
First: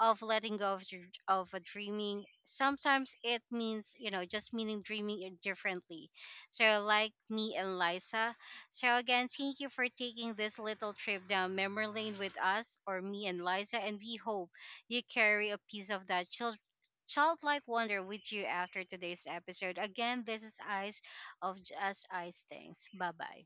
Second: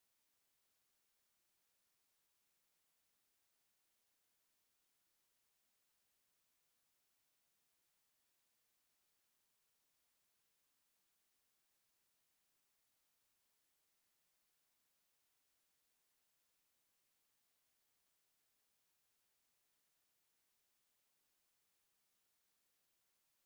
Speaker 1: of letting go of dr- of a dreaming. Sometimes it means, you know, just meaning dreaming it differently. So, like me and Liza, so, again, thank you for taking this little trip down memory lane with us, or me and Liza, and we hope you carry a piece of that child. Childlike wonder with you after today's episode. Again, this is Eyes of Just Eyes Things. Bye bye.